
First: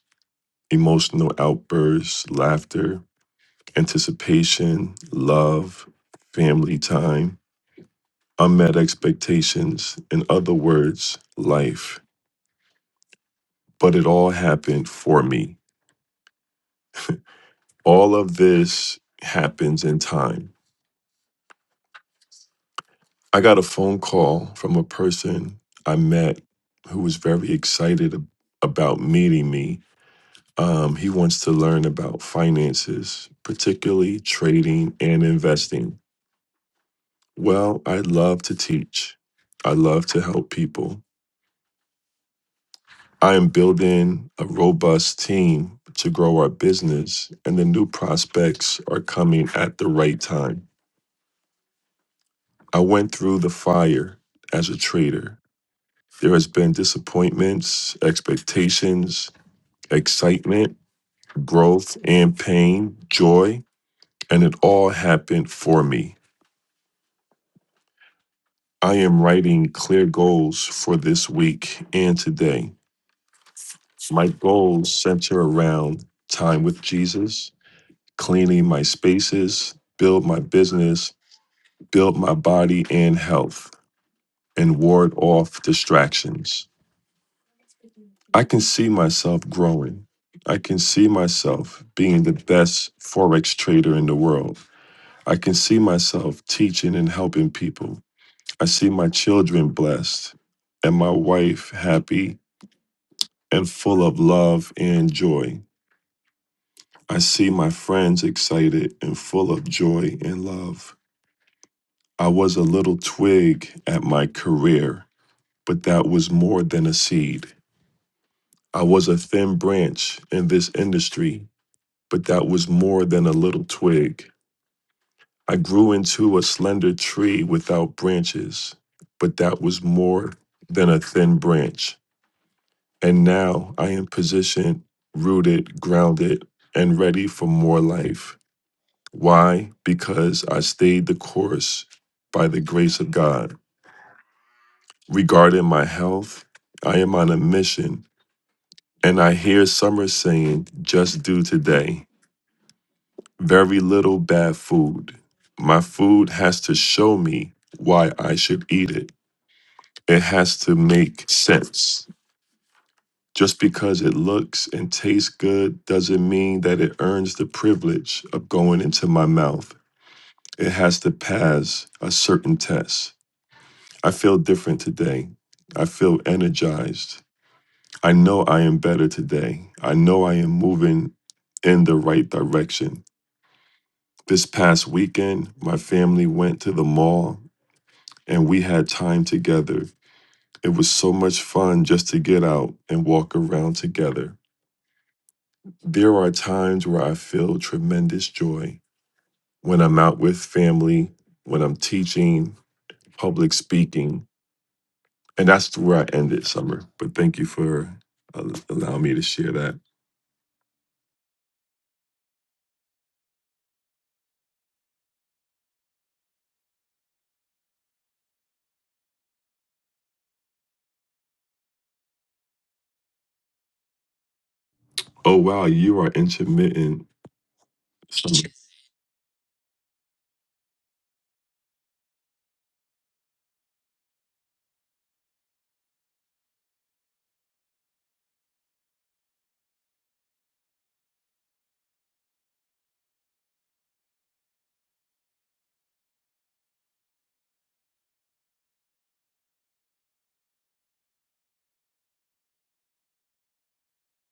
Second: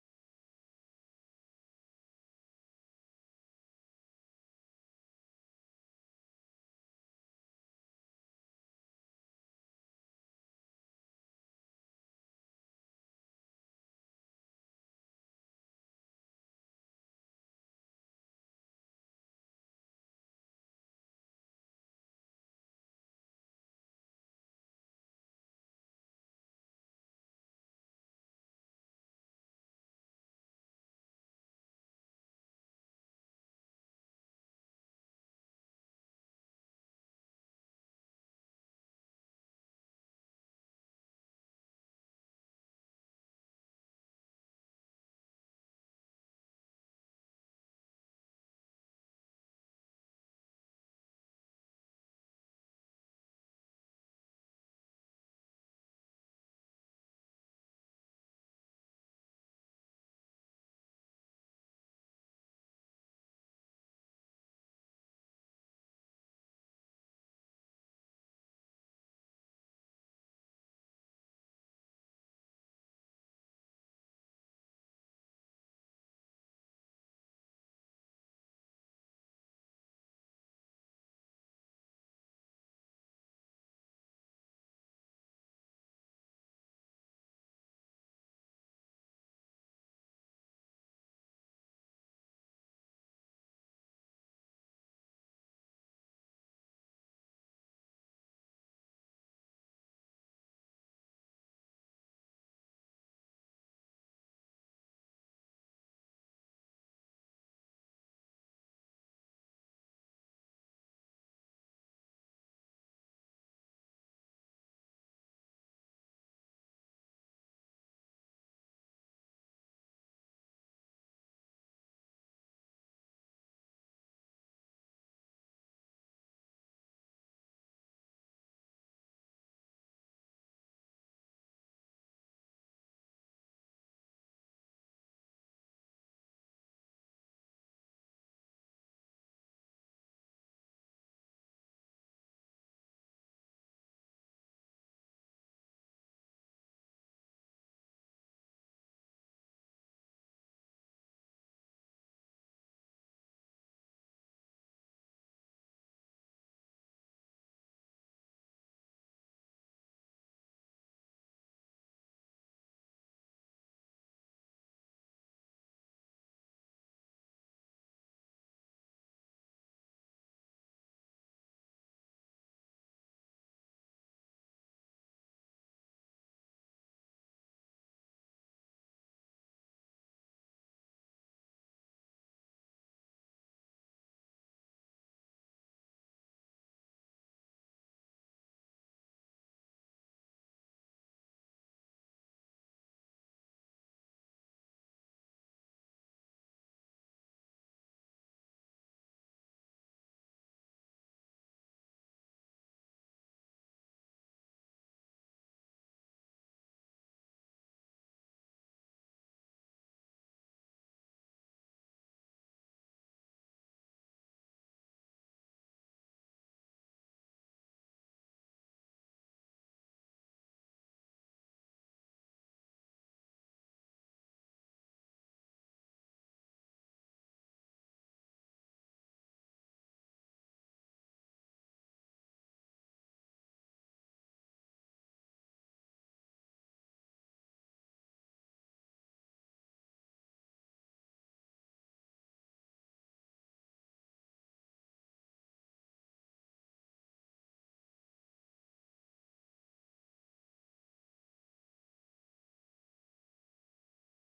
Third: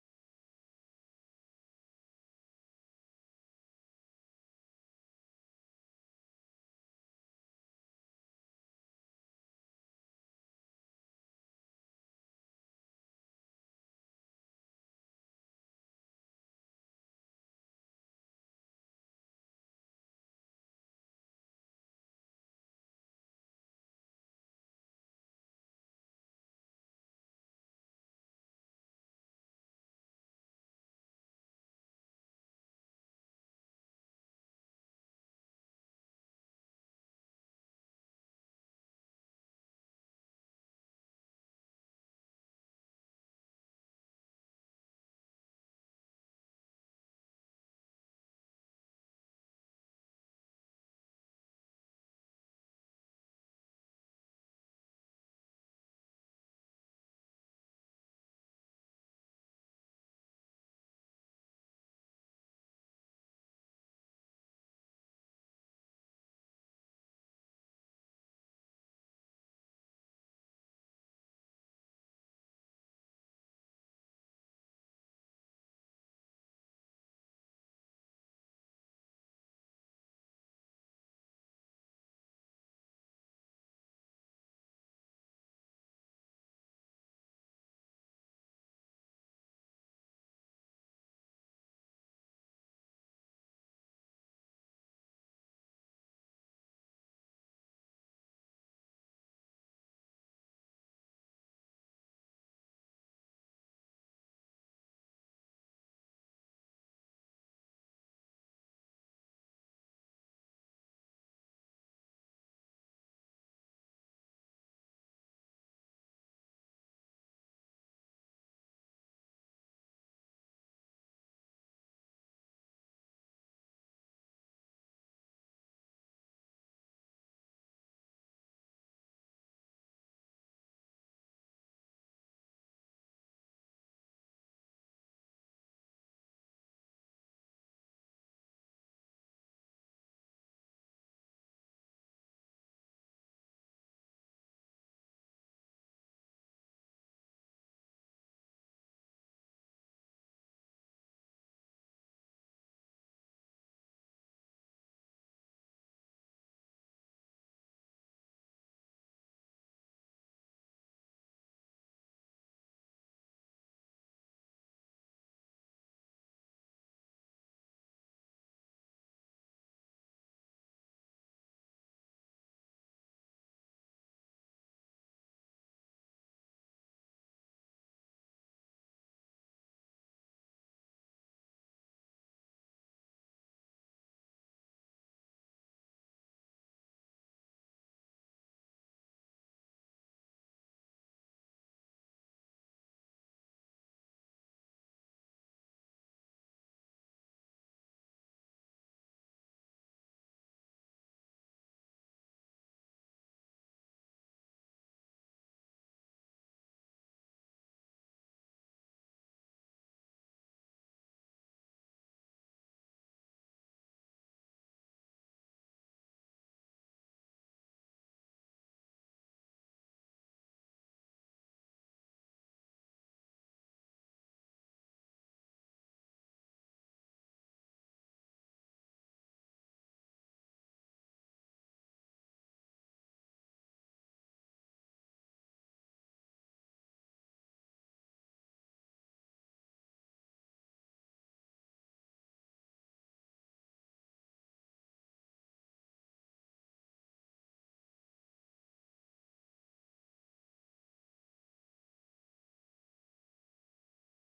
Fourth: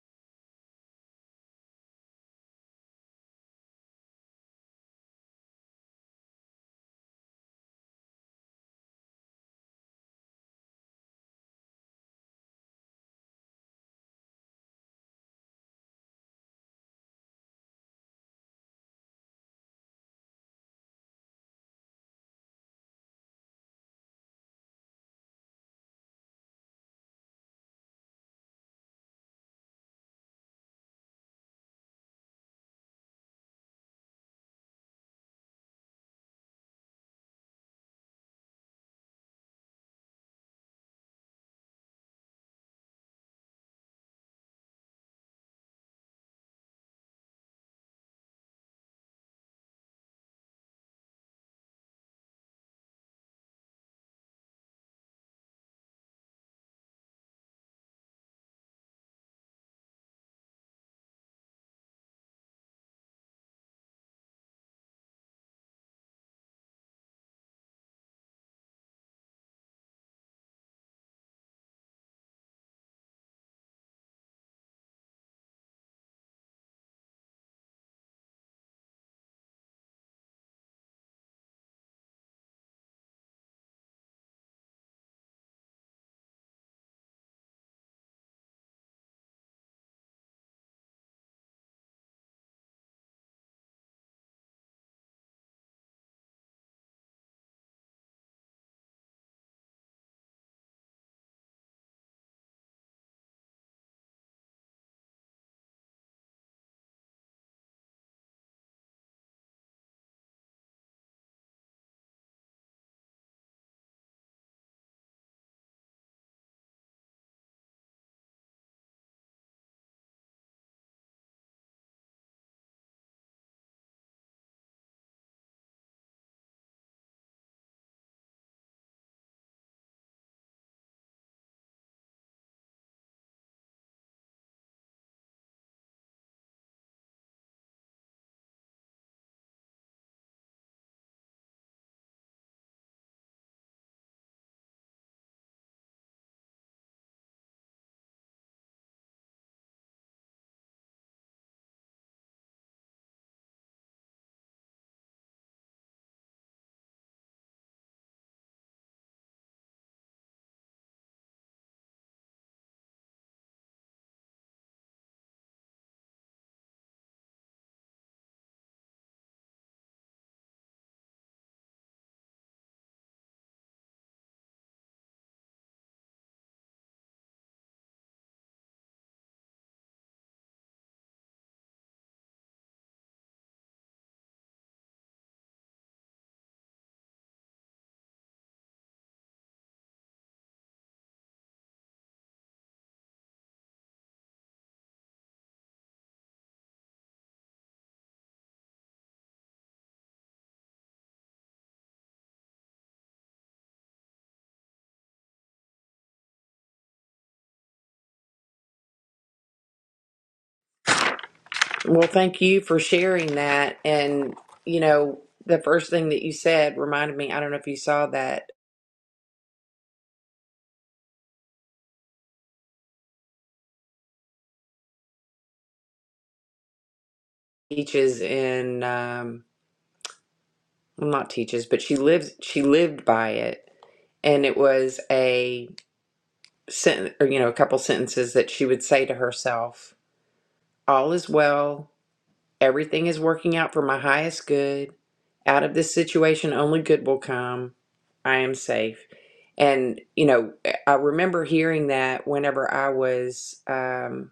B: emotional outbursts, laughter, anticipation, love, family time, unmet expectations, in other words, life. But it all happened for me. All of this happens in time. I got a phone call from a person I met who was very excited ab- about meeting me Um, he wants to learn about finances, particularly trading and investing. Well, I love to teach. I love to help people. I am building a robust team to grow our business, and the new prospects are coming at the right time. I went through the fire as a trader. There has been disappointments, expectations, excitement, growth and pain, joy, and it all happened for me. I am writing clear goals for this week and today. My goals center around time with Jesus, cleaning my spaces, build my business, build my body and health, and ward off distractions. I can see myself growing. I can see myself being the best Forex trader in the world. I can see myself teaching and helping people. I see my children blessed and my wife happy and full of love and joy. I see my friends excited and full of joy and love. I was a little twig at my career, but that was more than a seed. I was a thin branch in this industry, but that was more than a little twig. I grew into a slender tree without branches, but that was more than a thin branch. And now I am positioned, rooted, grounded, and ready for more life. Why? Because I stayed the course by the grace of God. Regarding my health, I am on a mission, and I hear some are saying, just do today. Very little bad food. My food has to show me why I should eat it. It has to make sense. Just because it looks and tastes good doesn't mean that it earns the privilege of going into my mouth. It has to pass a certain test. I feel different today. I feel energized. I know I am better today. I know I am moving in the right direction. This past weekend, my family went to the mall and we had time together. It was so much fun just to get out and walk around together. There are times where I feel tremendous joy when I'm out with family, when I'm teaching, public speaking, And that's where I ended summer. But thank you for uh, allowing me to share that.
A: Well, thank you for sharing that. And, you know, the first thing that you said reminded me, I don't know if you saw that
B: Oh, wow, you are intermittent.
A: teaches
B: Summer.
A: in, um, well, not teaches, but she lives, she lived by it. And it was a sentence, or, you know, a couple sentences that she would say to herself, all is well. Everything is working out for my highest good. Out of this situation, only good will come. I am safe. And, you know, eh, I remember hearing that whenever I was, um,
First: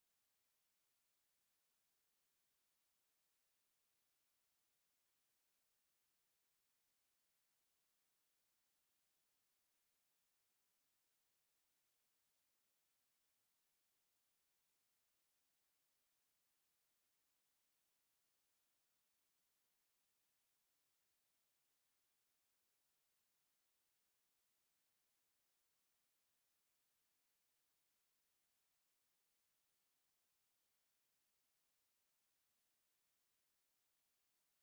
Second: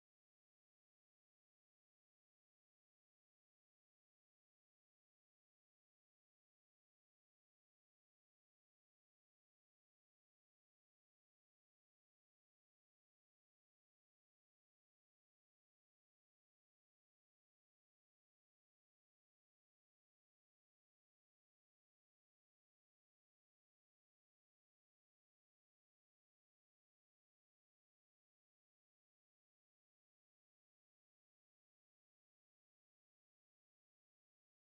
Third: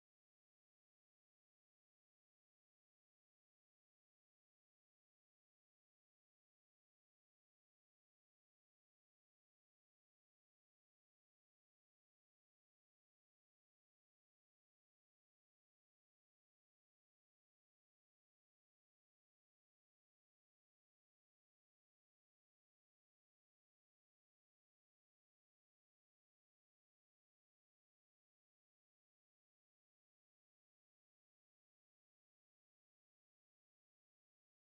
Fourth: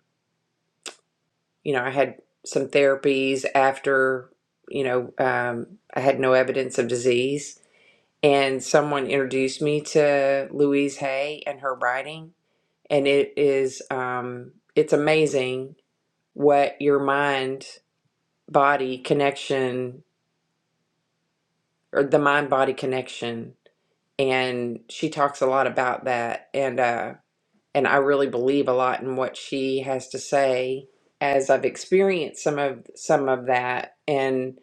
A: you know, I had some therapies after, you know, um, I had no evidence of disease. And someone introduced me to Louise Hay and her writing. And it is, um, it's amazing what your mind body connection or the mind body connection and she talks a lot about that and uh and I really believe a lot in what she has to say as I've experienced some of some of that and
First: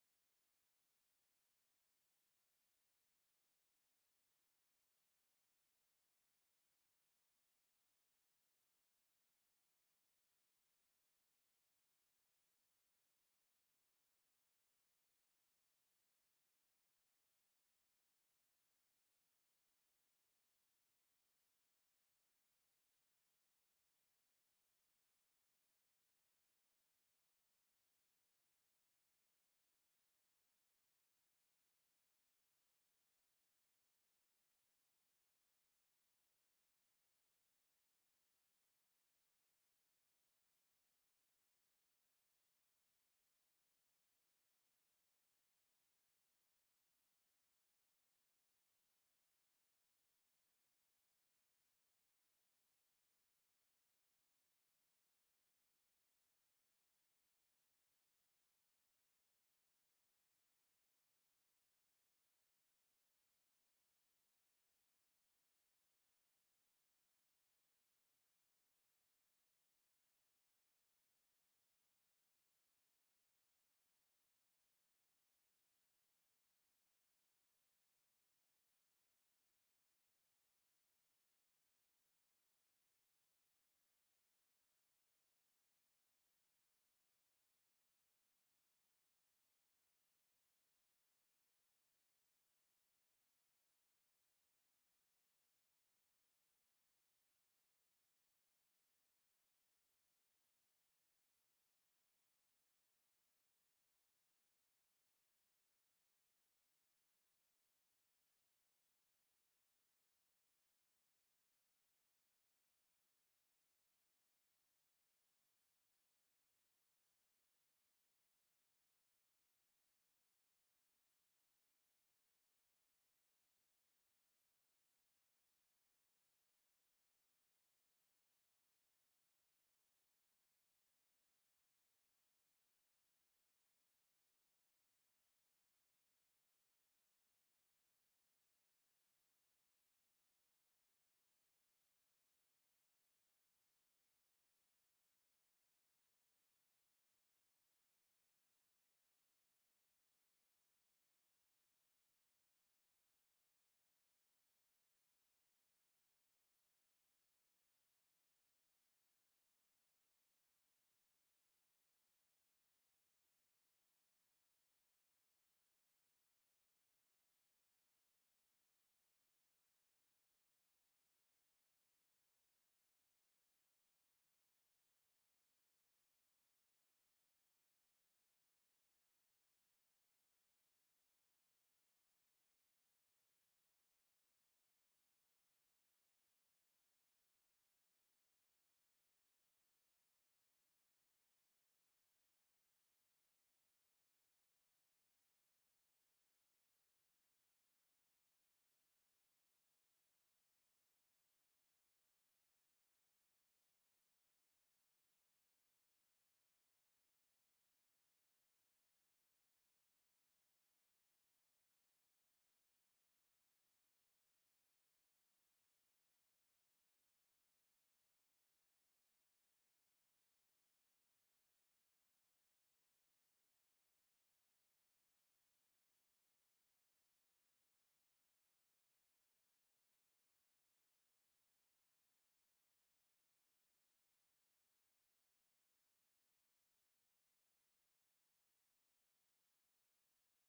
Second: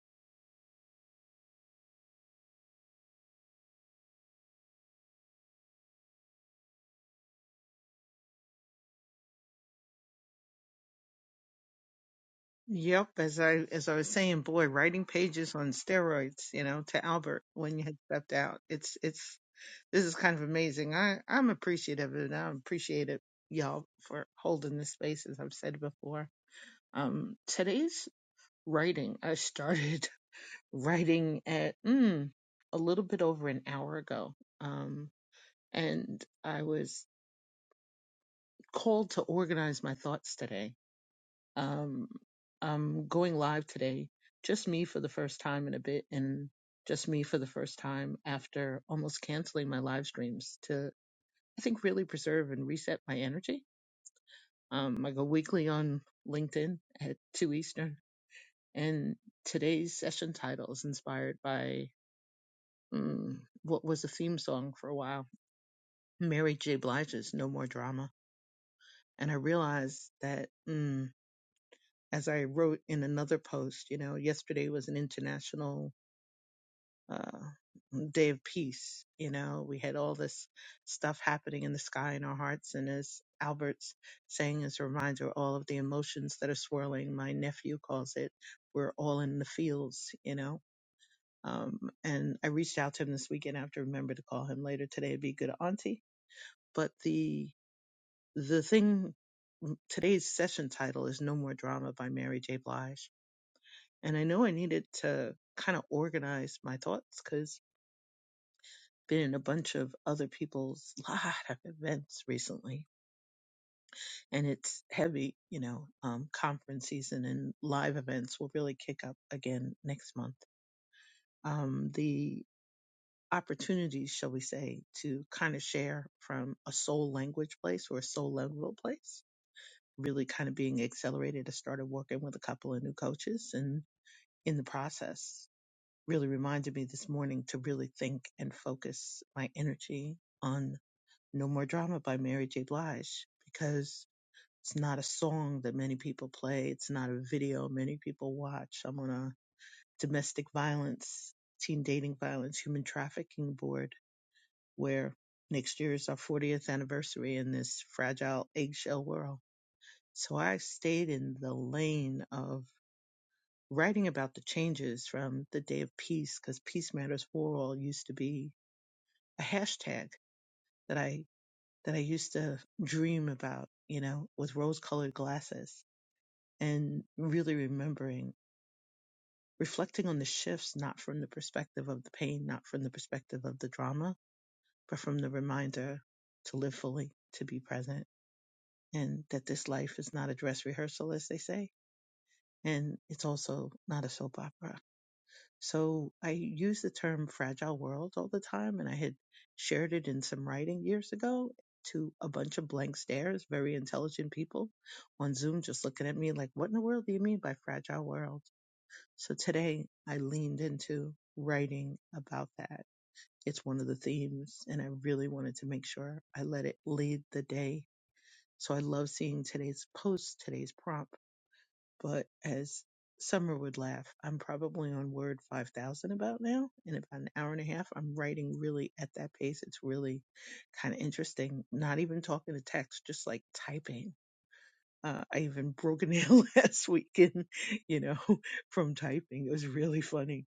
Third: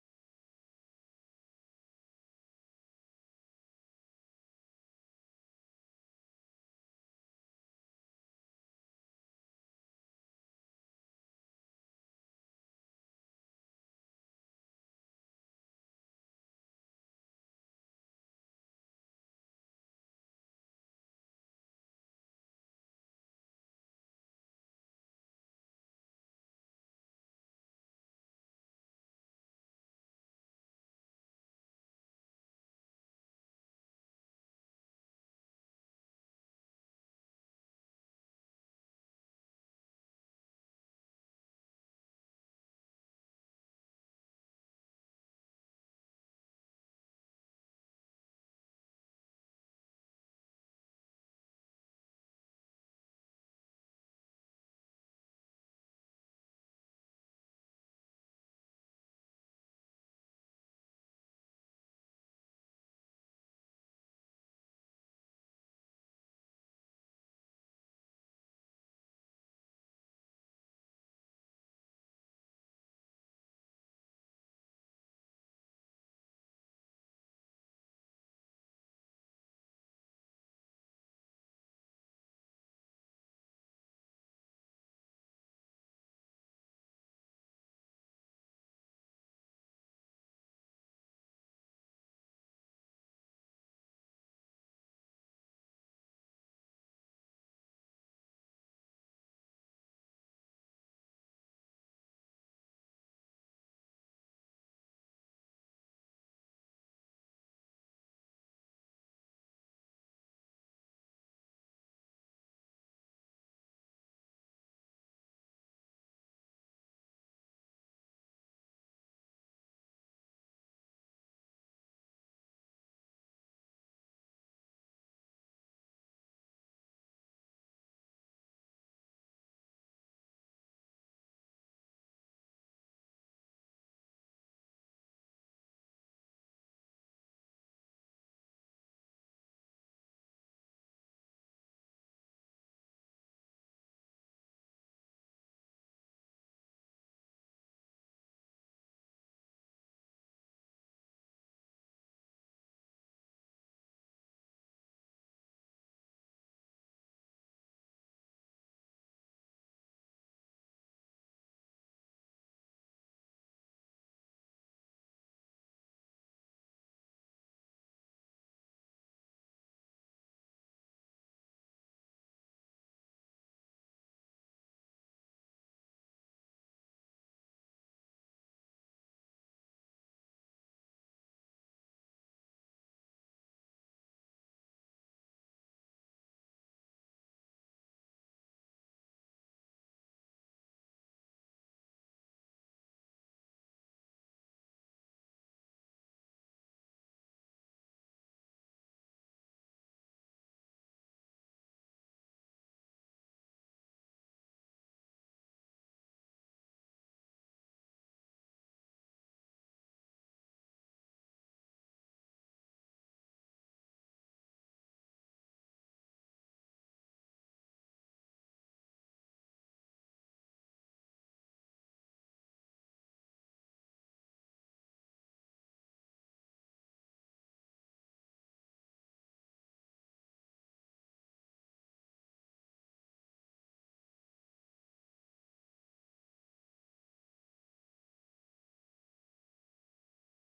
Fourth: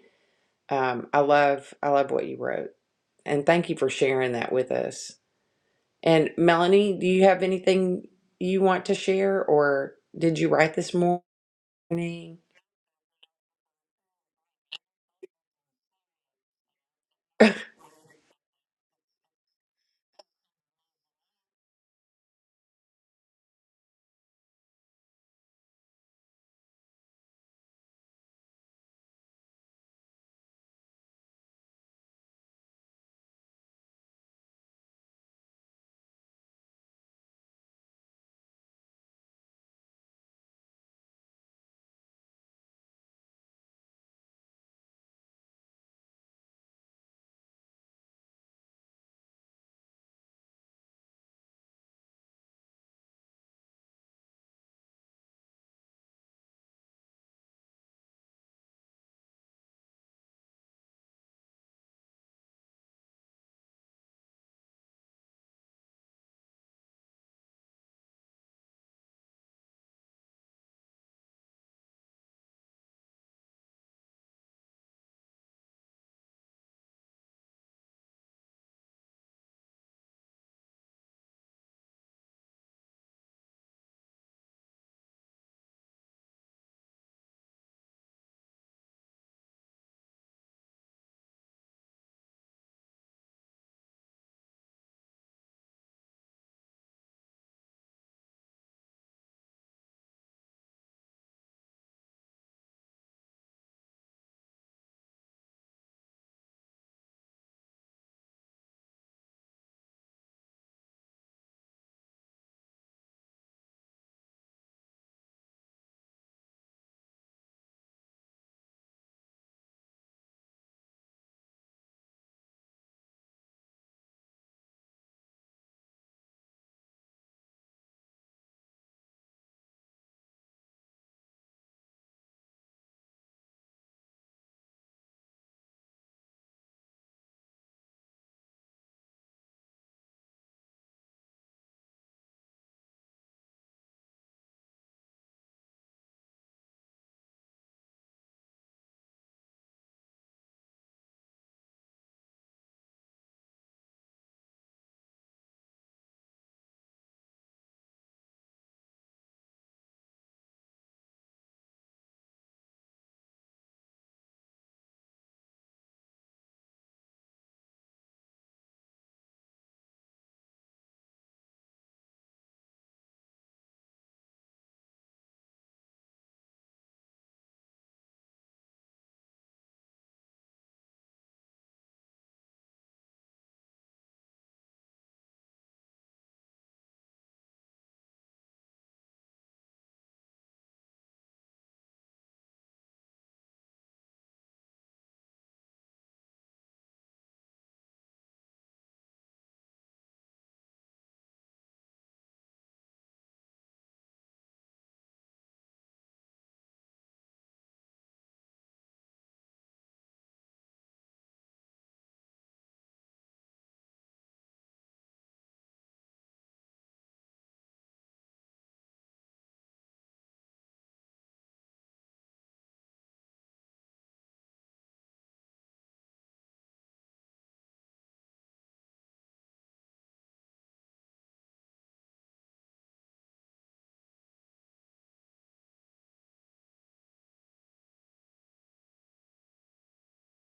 A: um I love I love what you wrote and thank you for sharing that with us. And Melanie, do you have anything you want to share or did you write this morning?
C: Yep, as I as I was saying, boy, writing pages on steroids, you know, to Albert when you had stepped out. It's it's this is kind of amazing. I I'm appreciative and I appreciate it, y'all, for holding this space as I've said before. Um, today's writing, I started writing at mm, a little bit over an hour ago. Um, and I was called to organize my thoughts today Um, I'm going live today, just me for the first time in a bit, and just me for the first time after almost canceling my live streams to, I think, really preserve and reset my energy. Um, I go weekly on LinkedIn at 2 Eastern, and today's session title is inspired by mm, what was a theme song for a while Mary J. Blige's No More Drama. And I realized that mm, as I wrote in another post, you know, yesterday was an international uh, day of peace. You know, we had all this stuff happening in the sky in our hearts. And as Albert's saying as a reminder, all of the emotions that are swirling, my nephew calls it, we're all in the fields, you know. Um, and I reached out to him this weekend. I have to remember to call him later today. It'd be good auntie. But the, the thing, mm, today's session title is No More Drama by Mary J. Blige. And I know I needed to kind of organize my thoughts because been in a bunch of other people's lot of events recently and it's heavy you know um, conference season and live events will really kick up again next month um, the opportunities shall we say to kind of share from a soul language place or a soul level place really kind of being accelerated i started working with a couple of new coaches and in the process really reminded me this morning to really think and focus my energy on. No More Drama by Mary J. Blige because it's not a song that many people play. It's not a video many people watch. I'm on a domestic violence, teen dating violence, human trafficking board where next year is our 40th anniversary in this fragile eggshell world. So I stayed in the lane of writing about the changes from the day of peace because Peace Matters World used to be a hashtag that I that I used to dream about, you know, with rose colored glasses and really remembering, reflecting on the shifts, not from the perspective of the pain, not from the perspective of the drama, but from the reminder to live fully, to be present, and that this life is not a dress rehearsal, as they say, and it's also not a soap opera So I use the term fragile world all the time, and I had shared it in some writing years ago to a bunch of blank stares, very intelligent people on Zoom just looking at me like, what in the world do you mean by fragile world? So today I leaned into writing about that. It's one of the themes, and I really wanted to make sure I let it lead the day. So I love seeing today's post, today's prompt but as Summer would laugh, I'm probably on word 5,000 about now. In about an hour and a half, I'm writing really at that pace. It's really kind of interesting. Not even talking to text, just like typing. Uh, I even broke a nail last weekend, you know, from typing. It was really funny.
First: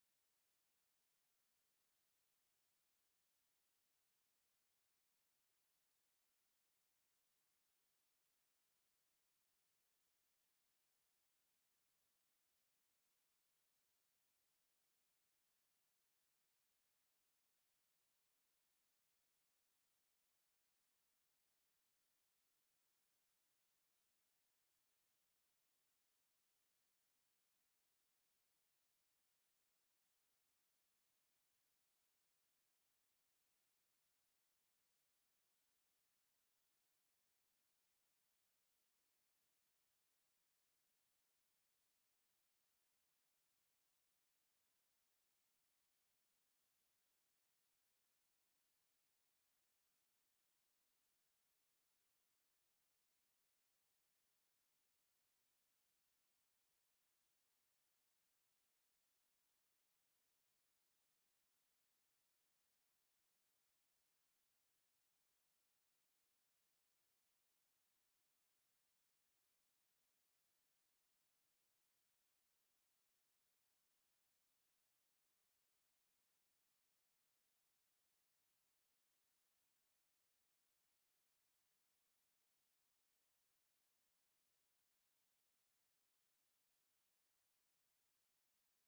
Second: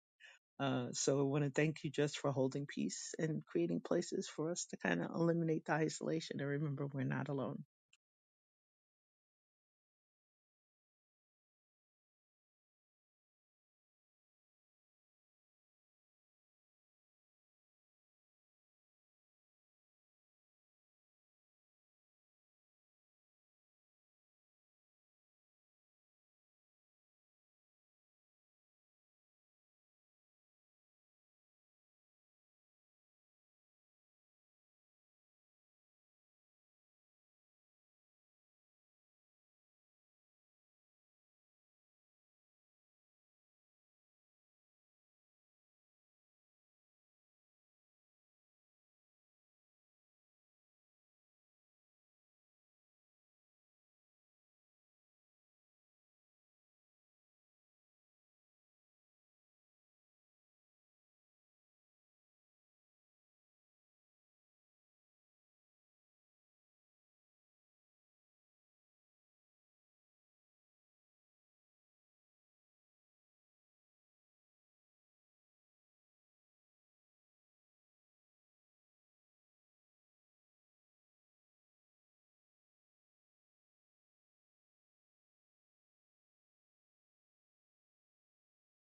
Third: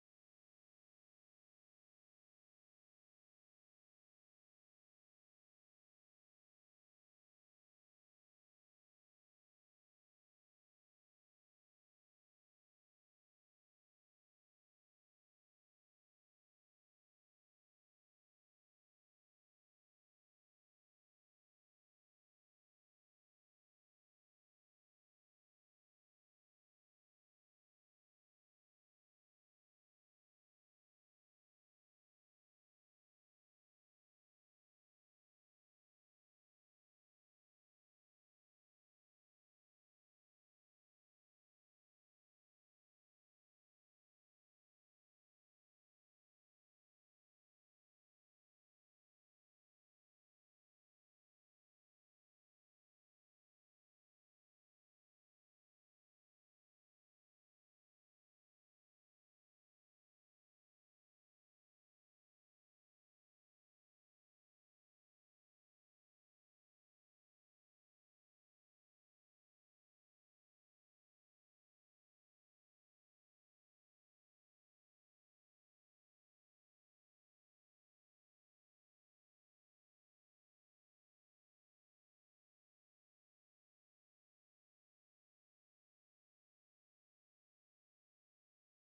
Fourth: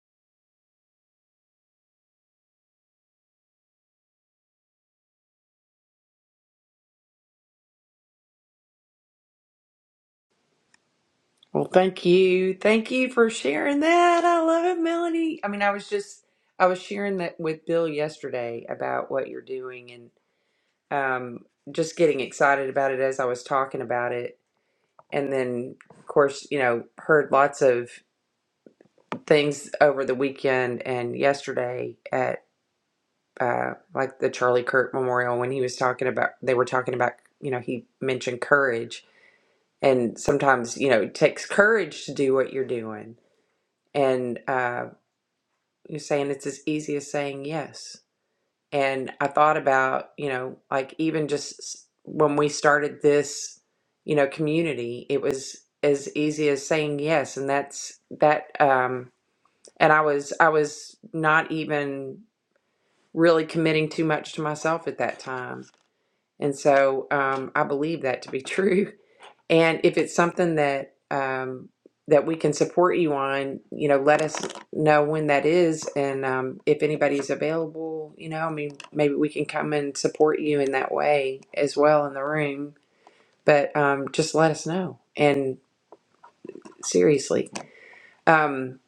C: Uh, so I want to thank you just for holding peace and creating places for us to kind of eliminate the isolation and remember we're not alone.
A: Well, thank you. Thank you for sharing that. I love it, Melanie. I mean, I was just I was sharing that with Bill yesterday about what you're doing and um just getting excited about it as I was talking about it. And then of course, you know, heard lots of things over the weekend and yesterday at uh like the Charlie Kirk Memorial when he was talking about they were talking about, you know, he mentioned courage and sometimes, you know, it takes courage to do what you're doing and um You're saying it's as easy as saying yes. And I thought about, you know, like even just s- when we started this, you know, community, it was as easy as saying yes. And that's that, um, and I was, I was not even really committing too much to myself at that time. And so, um, I believe that to be true. And if it's something that um, that we can support you on, you know, let us know when that is, and um, if anybody's available, you know, I mean, maybe we can come and support you in that way as well in the room. But um, just let us know. And seriously, um,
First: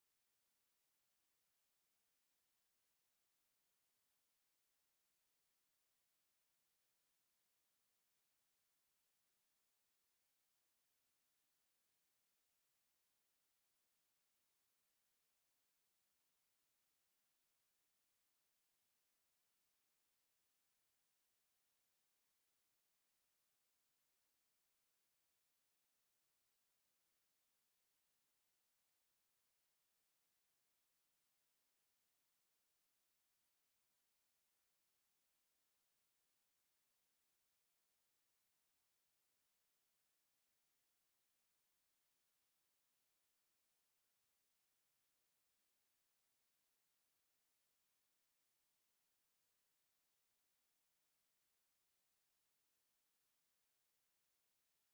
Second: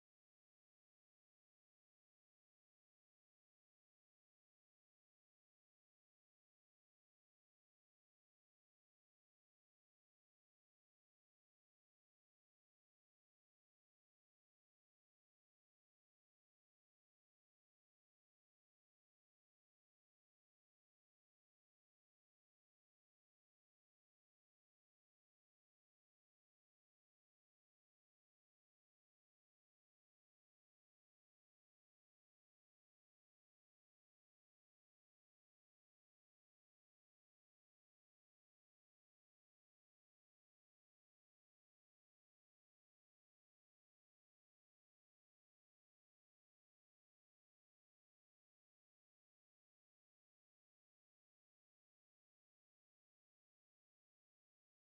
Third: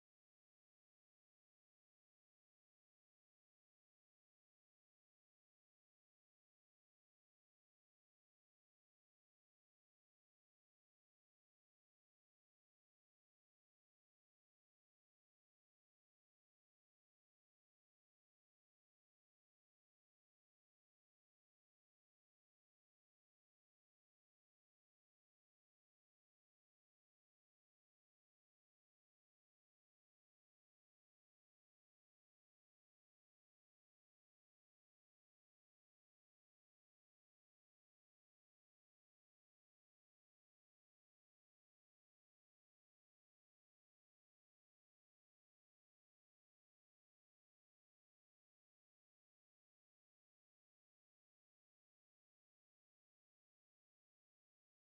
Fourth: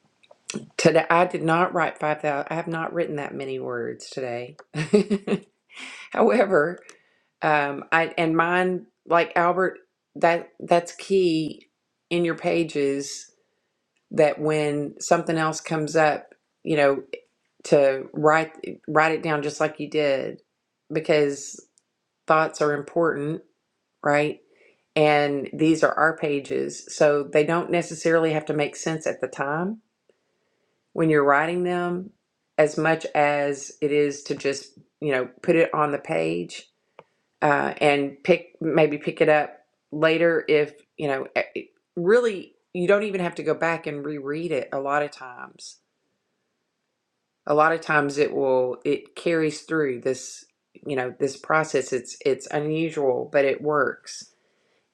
A: today I did not write five thousand. I have not written that many words today. However, um, I and mine like Albert that that's key in your pages that when something else comes up, you know, to write write it down just like you did because thoughts are important, right? And these are our pages, so they don't necessarily have to make sense at the time when you're writing them as much as it is to just, you know, put it on the page uh, and pick maybe pick it up later if, you know, eh, eh, really you don't even have to go back and reread it a lot of times a lot of times it will it carries through this you know this process it's it's unusual but it works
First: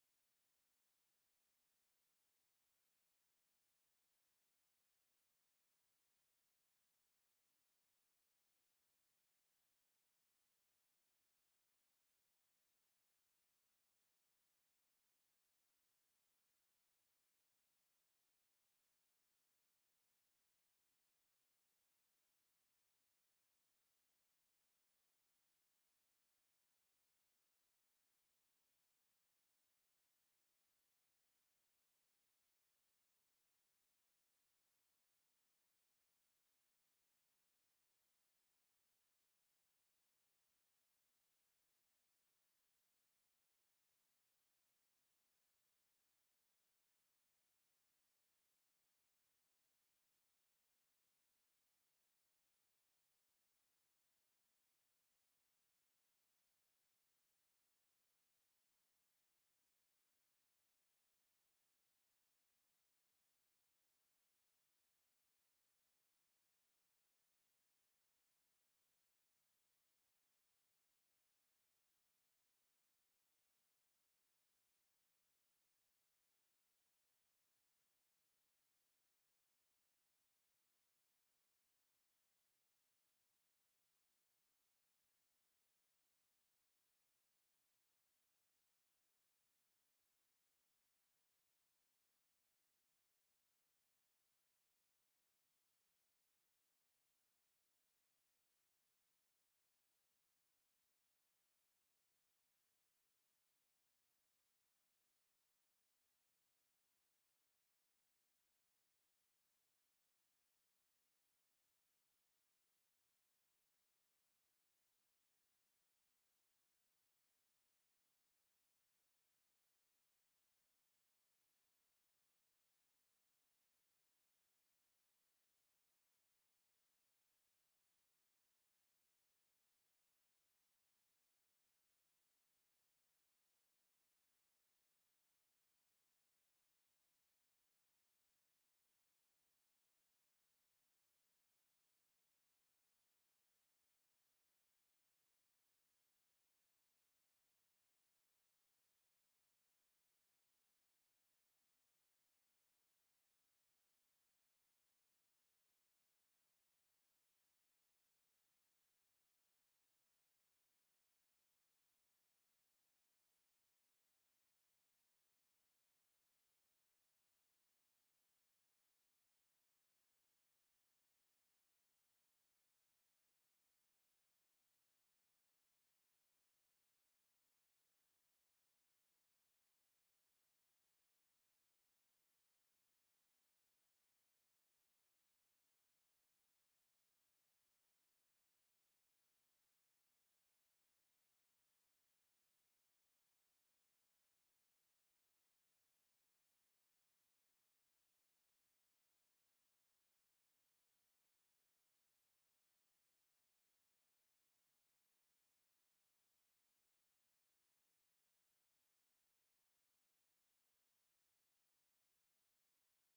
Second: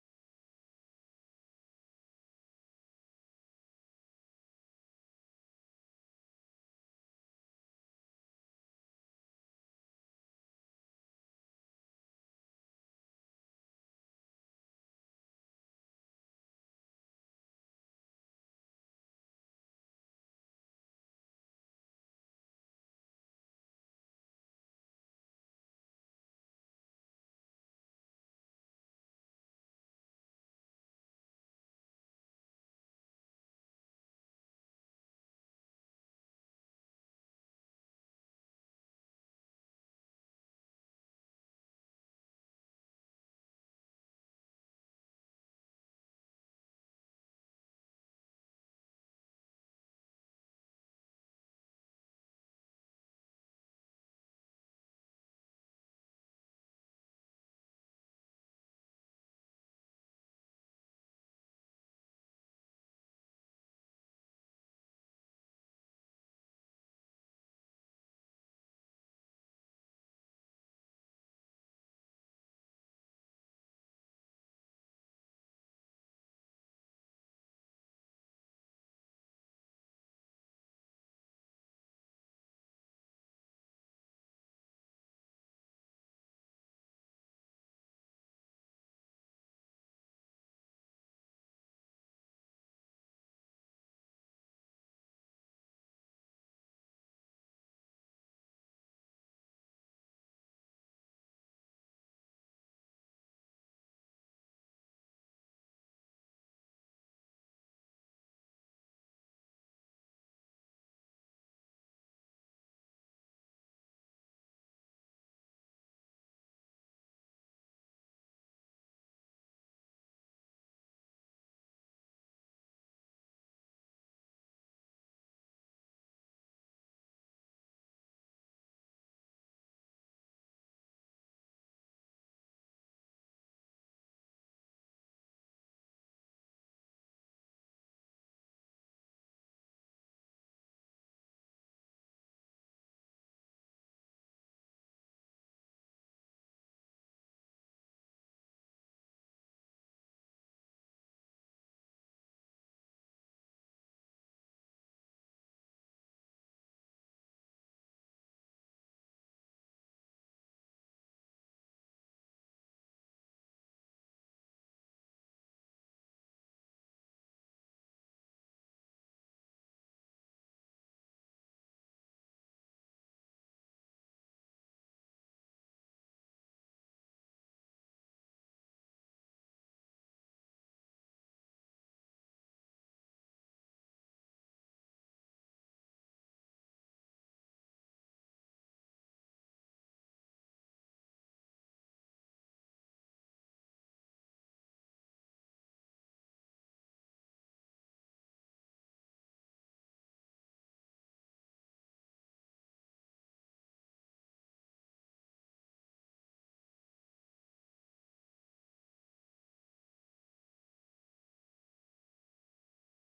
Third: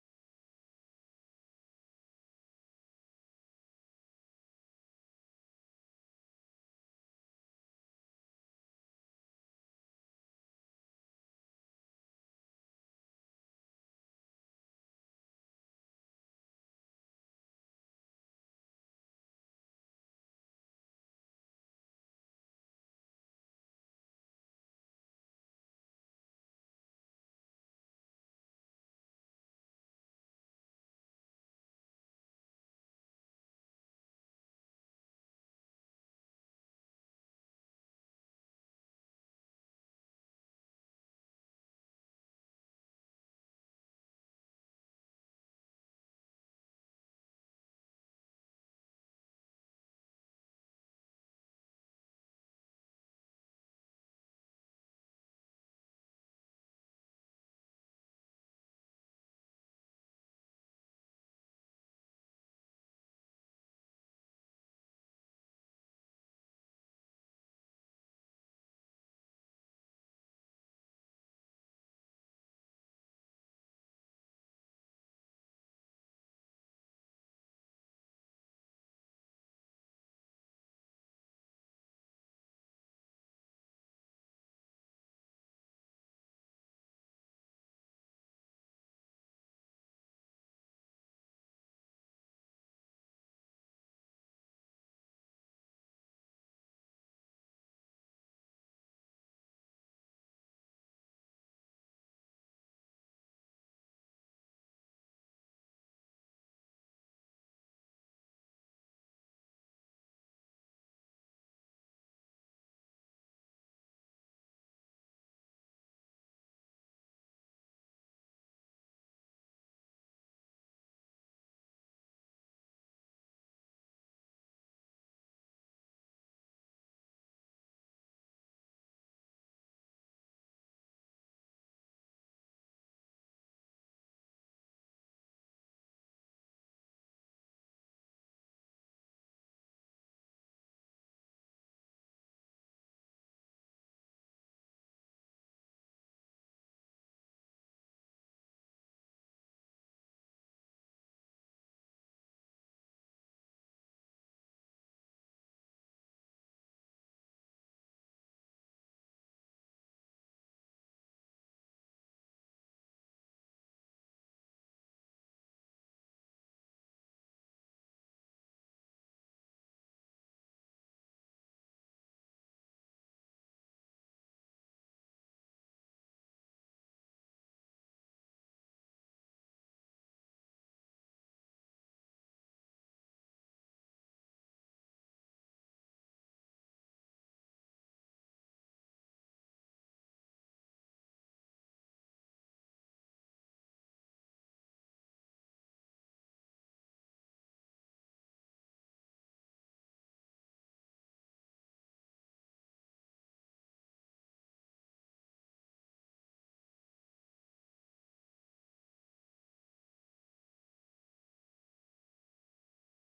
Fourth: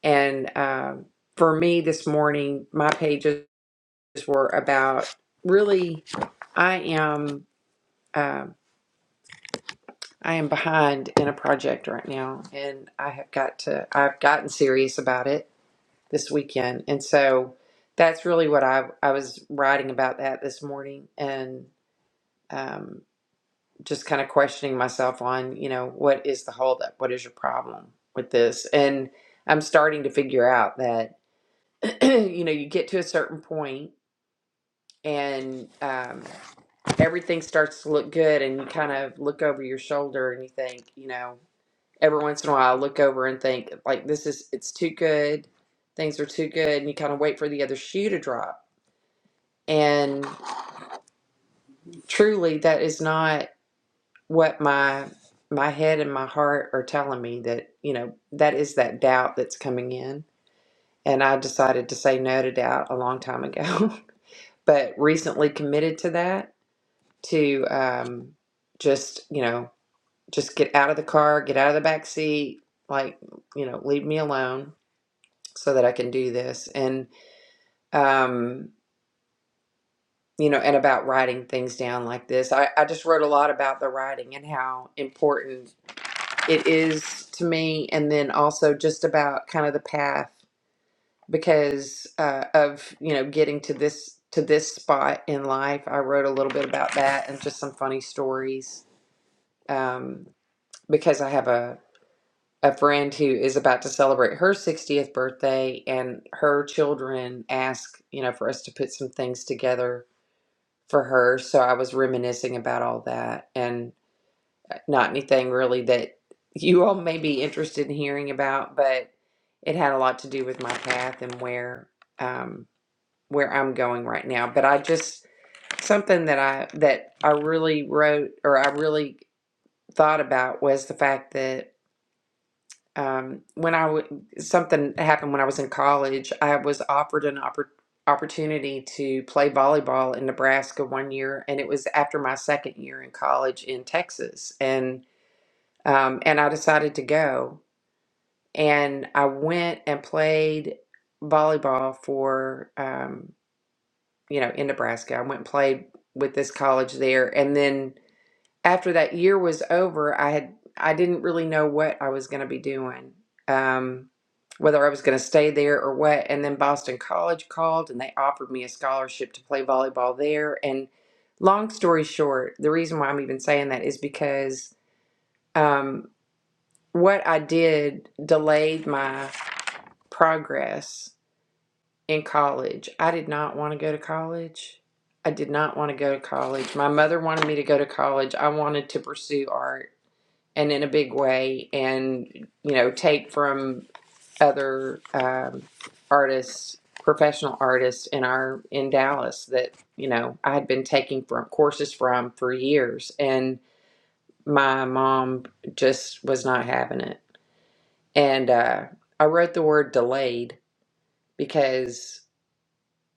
A: and um, for me this morning my pages were about really i am um, i am behind in a project right now and i have got to i've gotten serious about it this weekend and so that's really what i i was writing about that this morning and um, just kind of questioning myself on, you know, what is the holdup? What is your problem with this? And I'm starting to figure out that, you know, you get to a certain point and um, everything starts to look good, and you kind of look over your shoulder and you think, you know, every once in a while, I look over and think, like, this is, it's too good. Things are too good. And you kind of wait for the other shoe to drop. And truly, that is not. what my my head and my heart are telling me that you know that is that doubt that's coming in and i decided to say no to doubt a long time ago but recently committed to that to um, just you know just get out of the car get out of the back seat like you know leave me alone so that i can do this and um, you know and about writing things down like this I, I just wrote a lot about the writing and how important it is to me and then also just about kind of the path because uh, of you know getting to this to this spot in life i wrote a little bit about that and just some funny stories um, because i have a, a friend who is about to celebrate her 60th birthday and her children ask you know for us to put some things together for her so i was reminiscing about all that and. Not anything really that you all may be interested in hearing about, but it had a lot to do with my path and where um, where I'm going right now. But I just something that I that I really wrote or I really thought about was the fact that um, when I w- something happened when I was in college, I was offered an oppor- opportunity to play volleyball in Nebraska one year, and it was after my second year in college in Texas, and. Um, and I decided to go. And I went and played volleyball for, um, you know, in Nebraska. I went and played with this college there. And then after that year was over, I had, I didn't really know what I was going to be doing, um, whether I was going to stay there or what. And then Boston College called and they offered me a scholarship to play volleyball there. And long story short, the reason why I'm even saying that is because. um, what I did delayed my progress in college. I did not want to go to college. I did not want to go to college. My mother wanted me to go to college. I wanted to pursue art and in a big way and, you know, take from other um, artists, professional artists in our, in Dallas that, you know, I had been taking from courses from for years. And my mom just was not having it And uh, I wrote the word delayed because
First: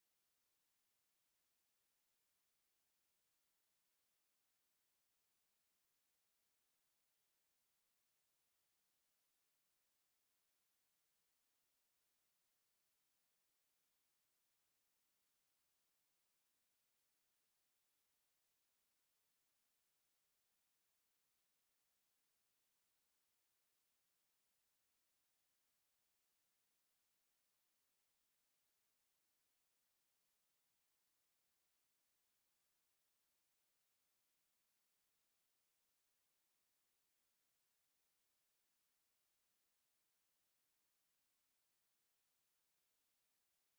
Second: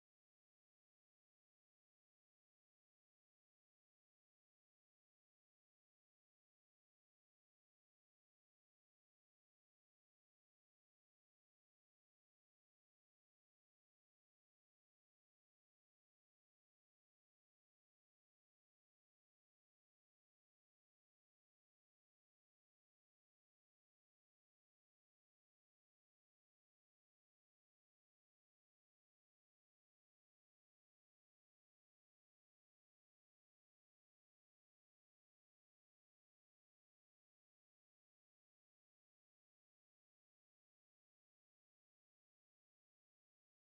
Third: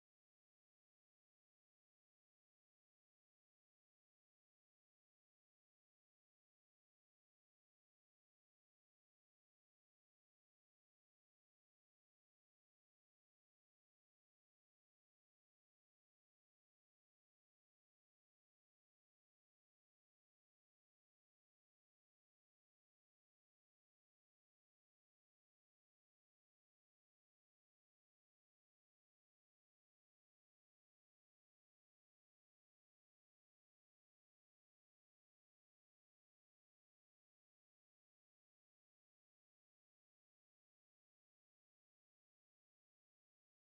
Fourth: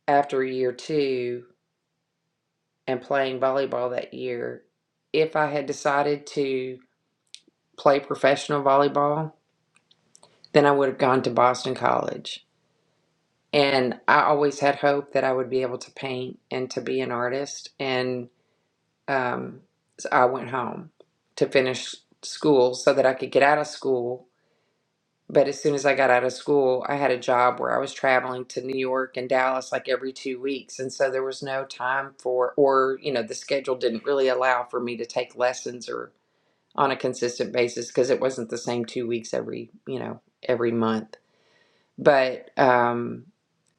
A: after year two and playing volleyball that year, if I had decided to play professional volleyball, then I would have gone to Boston College. And I always had hope that I would be able to paint and to be an artist. And um, so I went home to finish school so that I could get out of school But as soon as I got out of school, I had a job where I was traveling to New York and Dallas like every two weeks. And so there was no time for, or, you know, the schedule didn't really allow for me to take lessons or on a consistent basis because it wasn't the same two weeks every, you know, every month. But, um,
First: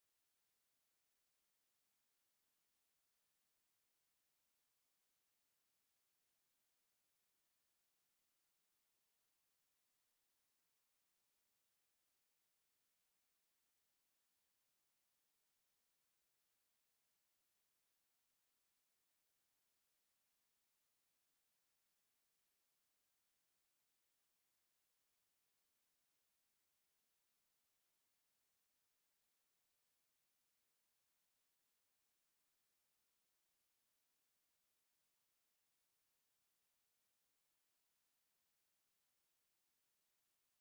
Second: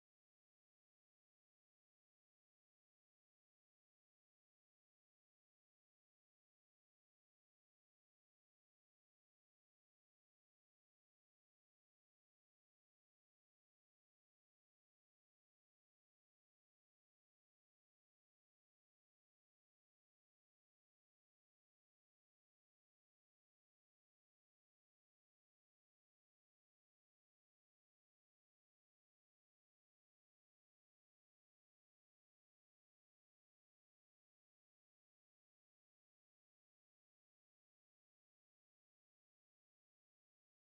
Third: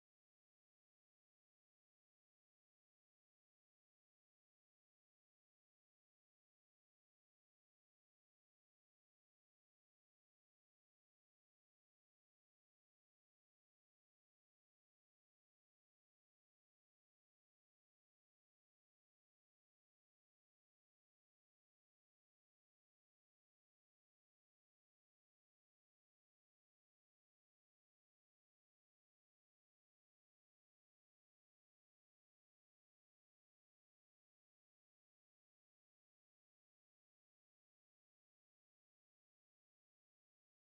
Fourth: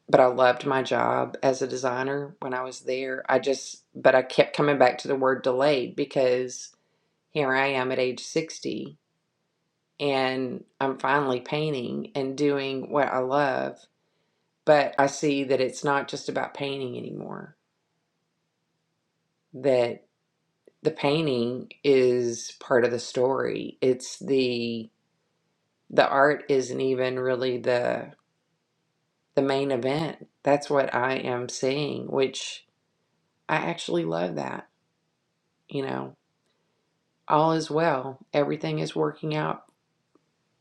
A: but I loved my job as a designer when I was there. I just, but I kept coming back to the word delayed because here I am at age 60 and I'm finally painting and doing what I love. But I see that it's not just about painting anymore, that the painting is part of the story. It's the the art isn't even really the the main event. That's what I am seeing, which I actually love that, you know. All is well. Everything is working out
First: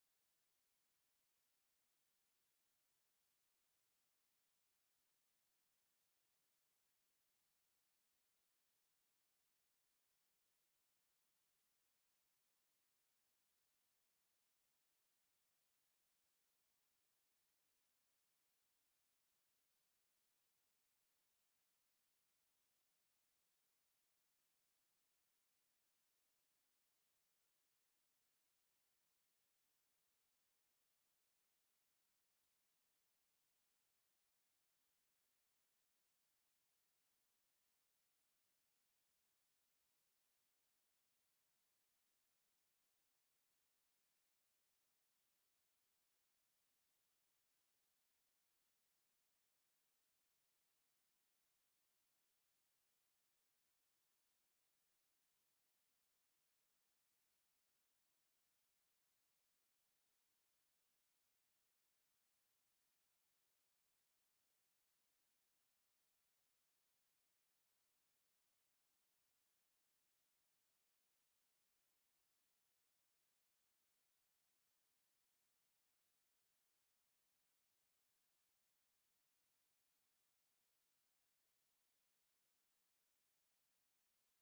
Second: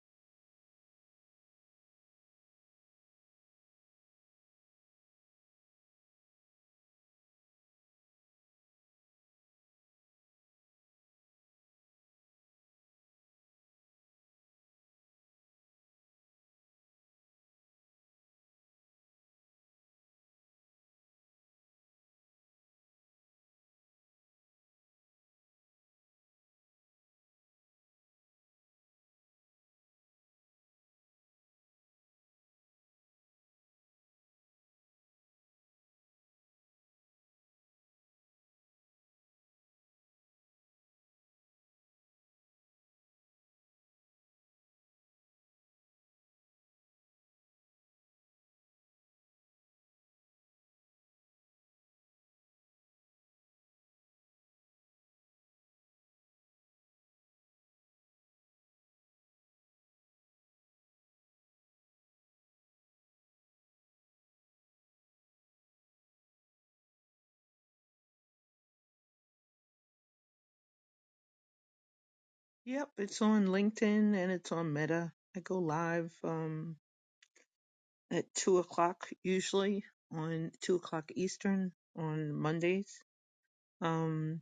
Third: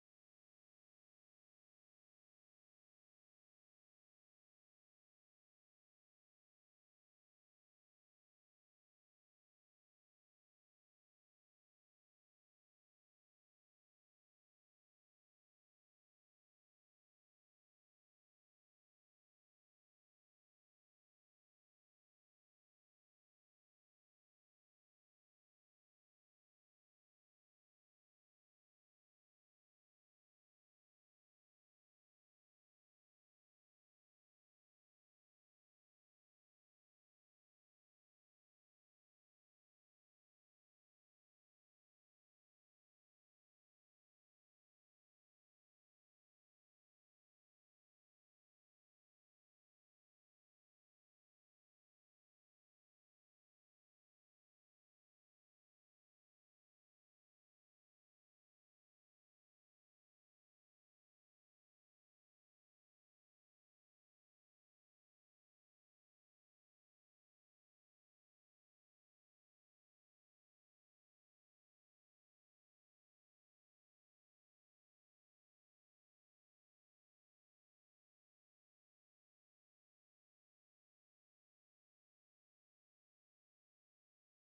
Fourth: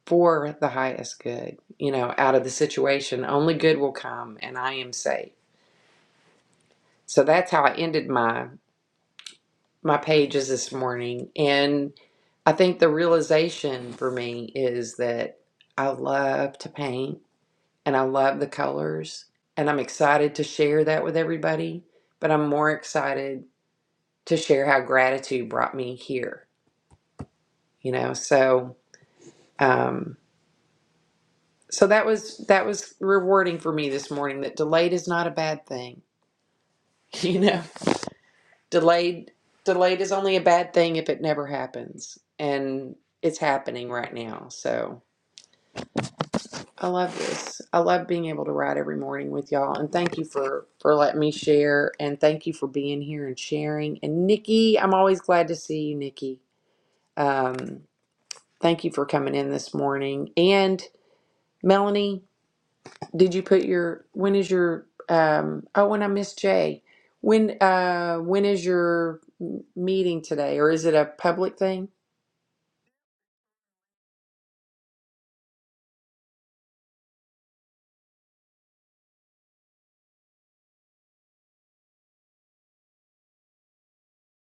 A: for the highest good. You know, out of the situation, only good will come and I am safe So that's how I ended my my pages this morning. And I think the realization for me is that I love to paint and I love the colors and I'm excited to share that with everybody, but I'm more excited to share how gratitude brought me here, you know. So um so that was that was rewarding for me this morning that delayed is not a bad thing. You know. delayed delayed is only a bad thing if it never happens and it's happening right now so i love this i love being able to write every morning with y'all and thank you for for letting me share and thank you for being here and sharing and nikki i'm always glad to see you nikki um thank you for coming in this morning and melanie did you put your when is your um oh and i miss jay when uh when is your m- meeting today or is it a public thing
C: Yep, it's on LinkedIn and it's on Meta. I go live. Um, at two o'clock usually on two o'clock Eastern on Mondays. Um,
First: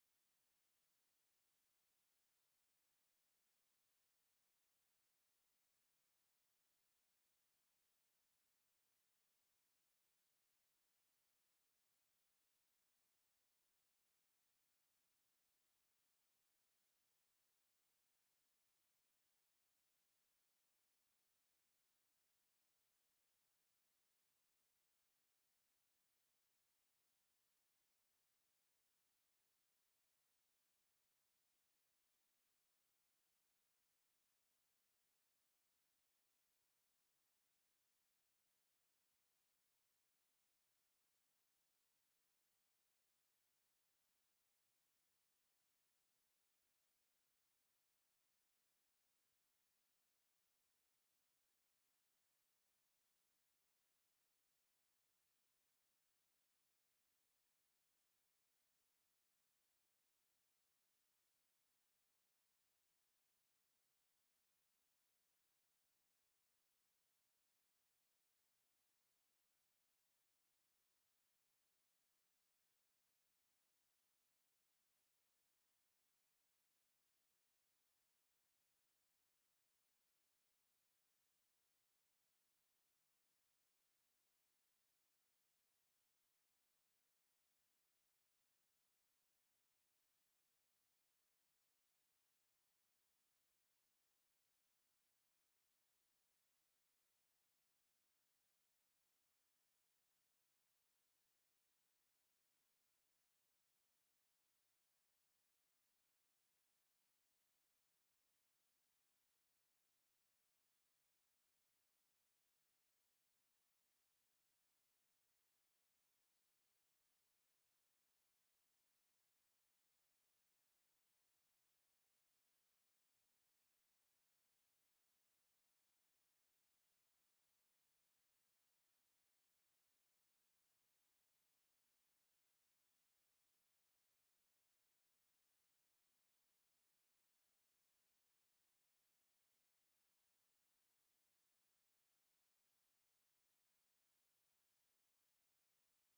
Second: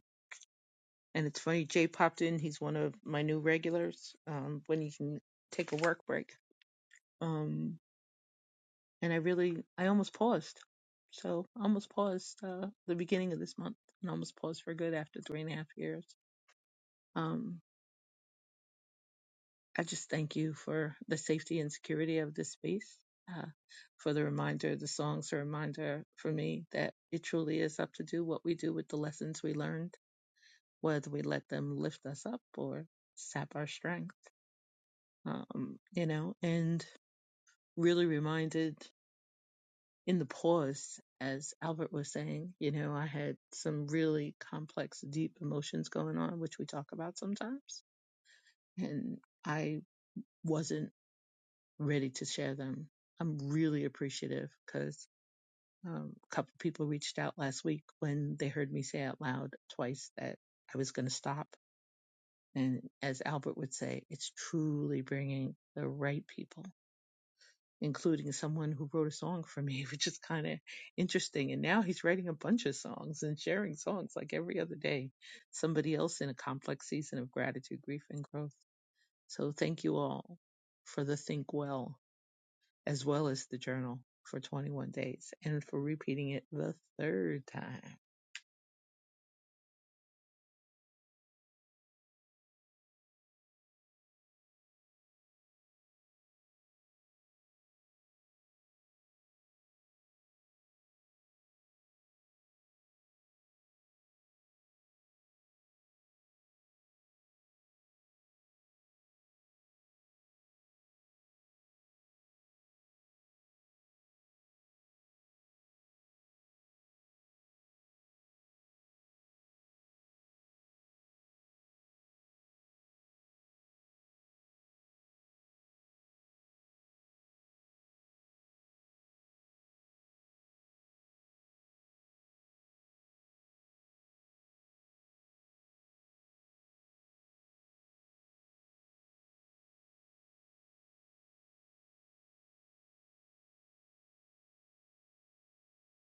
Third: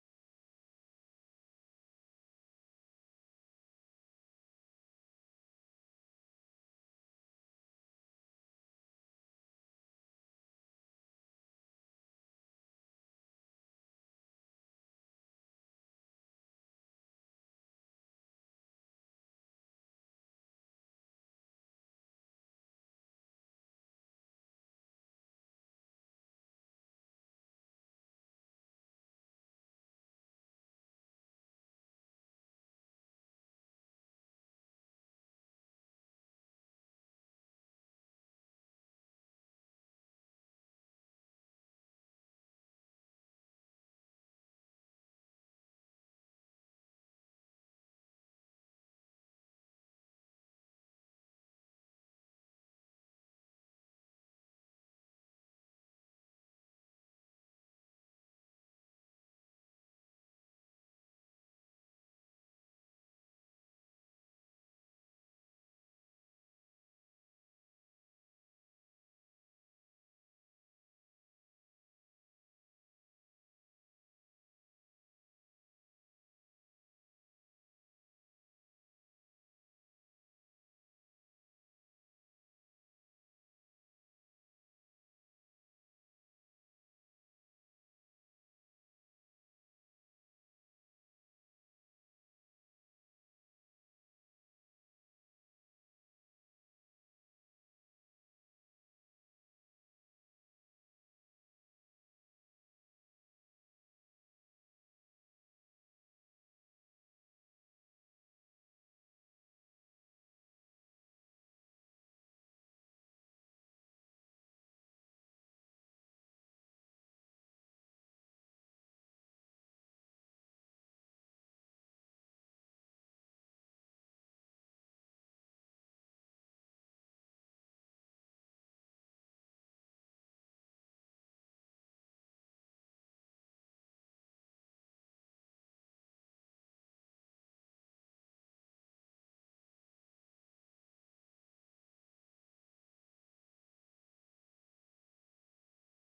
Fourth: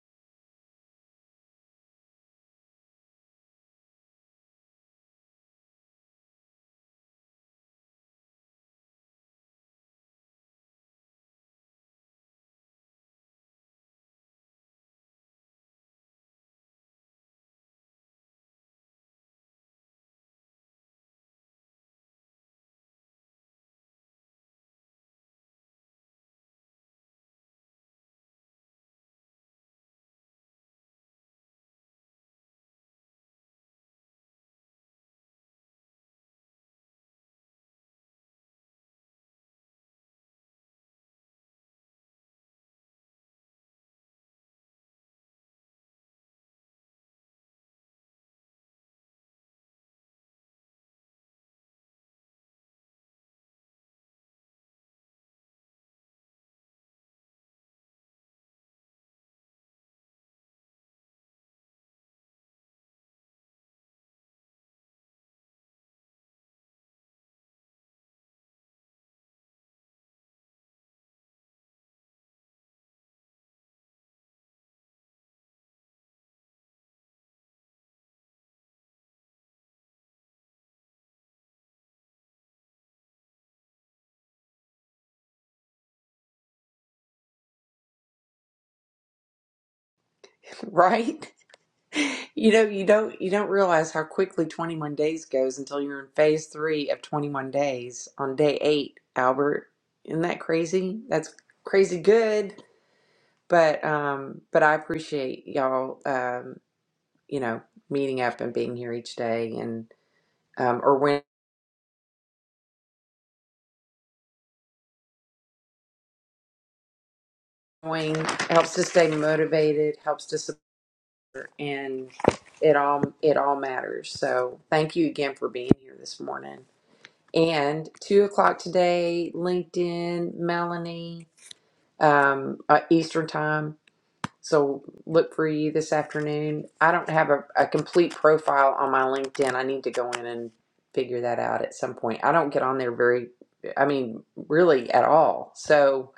C: and it's funny, Jay popped in. He's one of my new regulars um, when he can take a work break. Um, and I really, I almost paused. So I almost paused uh, the beginning of this month and almost paused for good after three and a half years. Um, I just thank you for the safety and security of this space, uh, for the reminder, the song's a reminder for me that it truly is up to do what we do with the lessons we learned, whether we let them lift us up or sap our strength, um, you know, and really reminded in the pause, as Albert was saying, you know, I had some really complex, deep emotions going on, which we talk about sometimes. And I wasn't ready to share them. I'm really appreciative because um, a couple people reached out last week when they heard me say out loud twice that I was going to stop. And as Albert would say, it's truly bringing the right people, including someone who wrote a song for me, which is kind of interesting. And now he's writing a bunch of songs and sharing songs like every other day. Somebody else in a complex season of gratitude, grief, and growth. So thank you all for the Think Well as well as the journal for 21 days and for repeating it the third time.
A: Right? You know, you don't you don't realize how quickly 21 days goes until you're in phase 3 of 21 days on day 8, Albert. Isn't that crazy? That's crazy good. But um but I appreciate y'all um you know, meeting up and being here each day and um or when going helps to stay motivated, helps to support and it all it all matters. So, thank you again for being here this morning. And two o'clock today, LinkedIn, Melanie, um, uh, Eastern time. So look for you this afternoon. I don't have a, a complete profile on my LinkedIn. I need to go in and figure that out at some point. I don't get on there very, I mean, really at all. So,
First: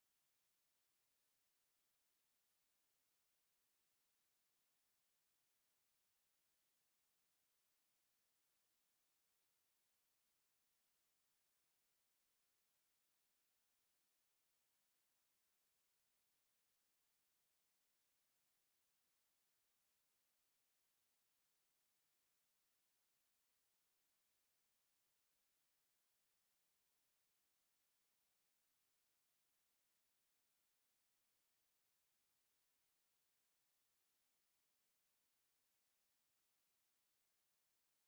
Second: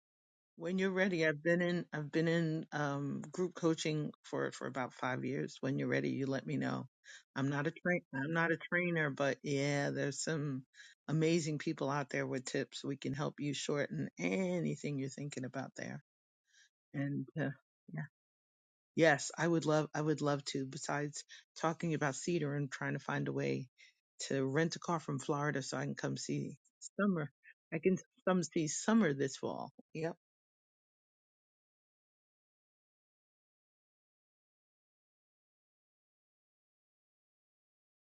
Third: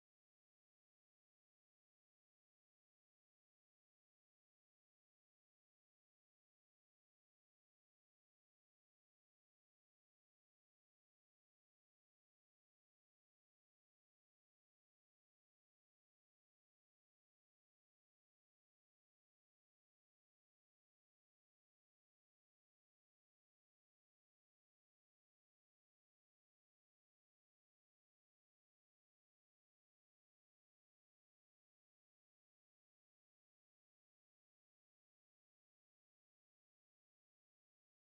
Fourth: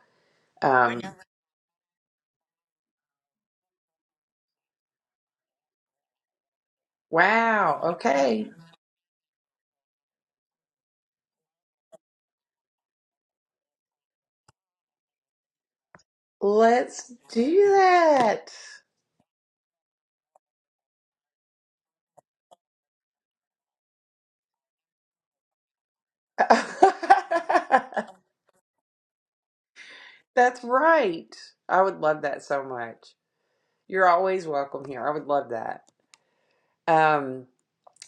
C: When you're
A: um,
C: ready, I've been in I've been in um, group coaching for for about five years. When you're ready, you let me know. I'm not a
A: wow.
C: train I'm
A: Okay.
C: not a trainer, but yeah, there's some amazing people out there with tips. We can help you shorten anything you're thinking about there.
A: Let's
C: And uh,
A: do that.
C: Yes, I would love I would love to, besides talking about Cedar and trying to find a way to rent a car from Florida so I can come see summer. I can come see summer this fall. Yep.
A: That's right. I would love that so much. You're always welcome here. I would love that. Um,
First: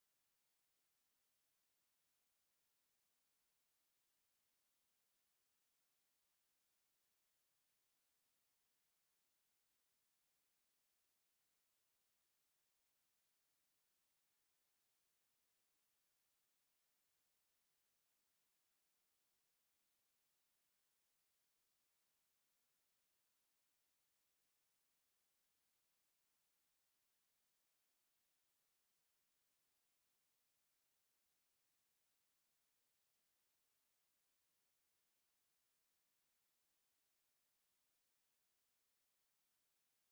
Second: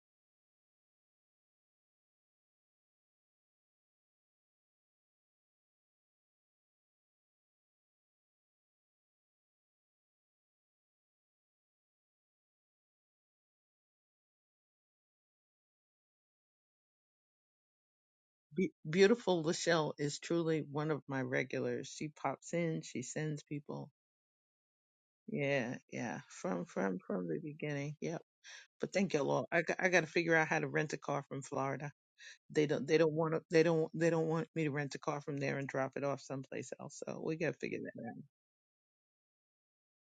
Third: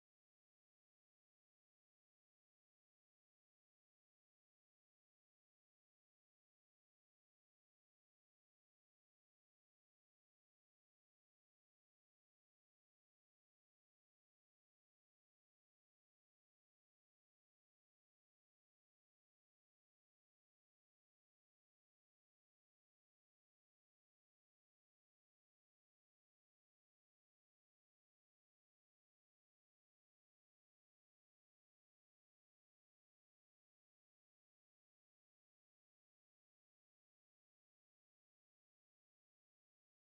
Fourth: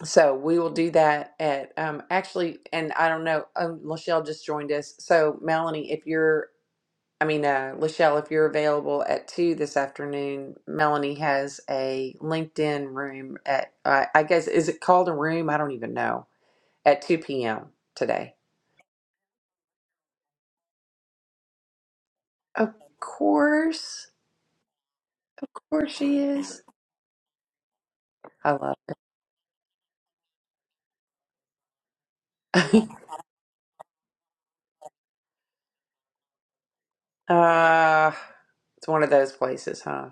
A: so we will do that at um, actually, and I don't know. Um, Lachelle just joined us. So Melanie, if you're, I mean, uh, Lachelle, if you're available at two this afternoon, Melanie has a LinkedIn room at. Uh, I guess is it called a room? I don't even know. At two p.m. today.
C: Be- beautiful Lachelle is truly one of my regulars. She pops
A: Of
C: in, she sends people.
A: course, of
C: Yeah,
A: course she
C: yeah.
A: is.
C: From from from the beginning. Yep.
A: I love.
C: But thank you, Lord. I got, I got to figure out how to rent a car from Florida. They don't they don't want to, they don't they don't want me to rent a car from there and drop it off someplace else. So we got to figure that
A: uh,
C: out.
A: it's one of those places, huh?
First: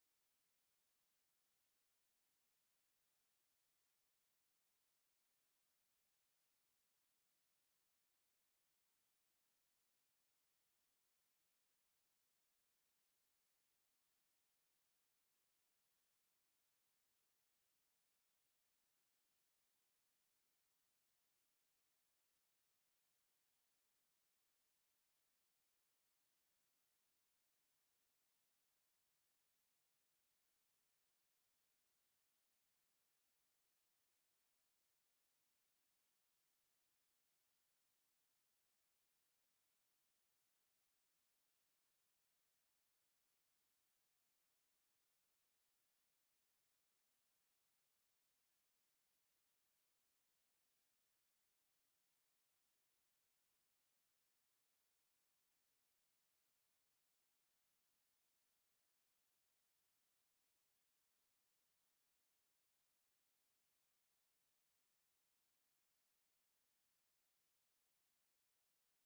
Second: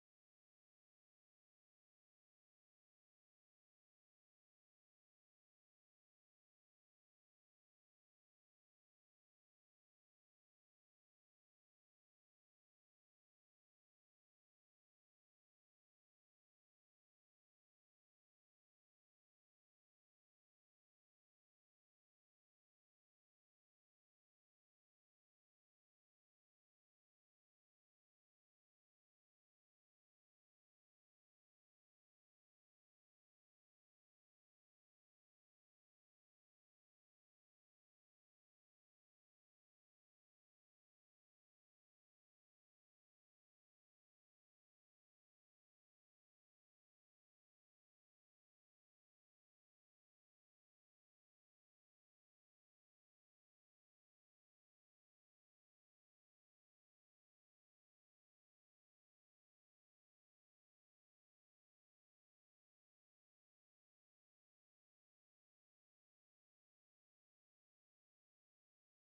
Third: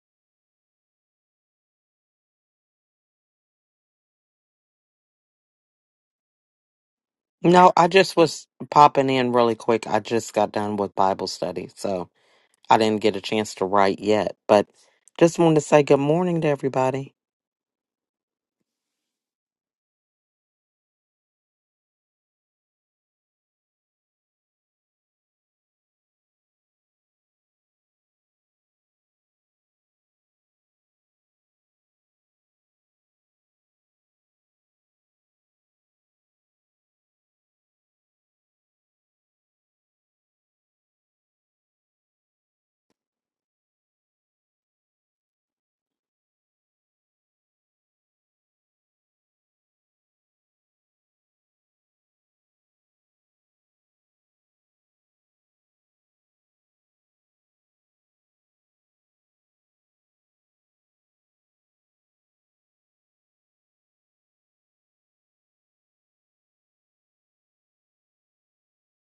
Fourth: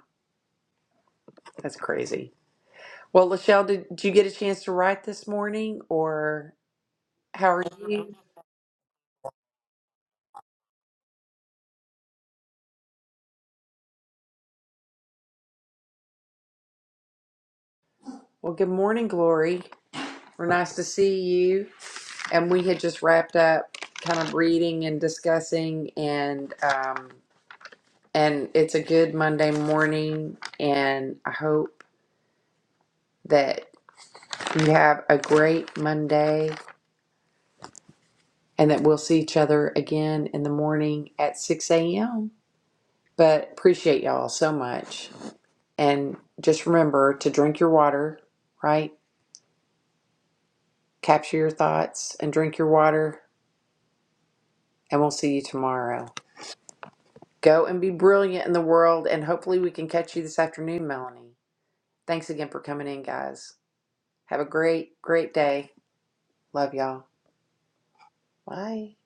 A: That's crazy. Well, Lachelle, did, did you get a chance to write this morning or how are
D: No, I
A: you?
D: just was popping in really quick. I just got done with Bible study, so I didn't get a chance to write yet, but just wanted to say good morning to everybody.
A: Well, good morning, Glory. We're nice to see you. And we had just wrapped up kind of reading and discussing and um and it's a good Monday morning and I hope that you have a great Monday and that we'll see each other again in the morning at 6 a.m. But appreciate y'all so much. And just remember to drink your water, right? Capture your thoughts and drink your water, and we'll see you tomorrow. Go and be brilliant in the world, and hopefully, we can catch you this afternoon, Melanie. Thanks again for coming in, guys. Have a great, great day. Love y'all. Bye.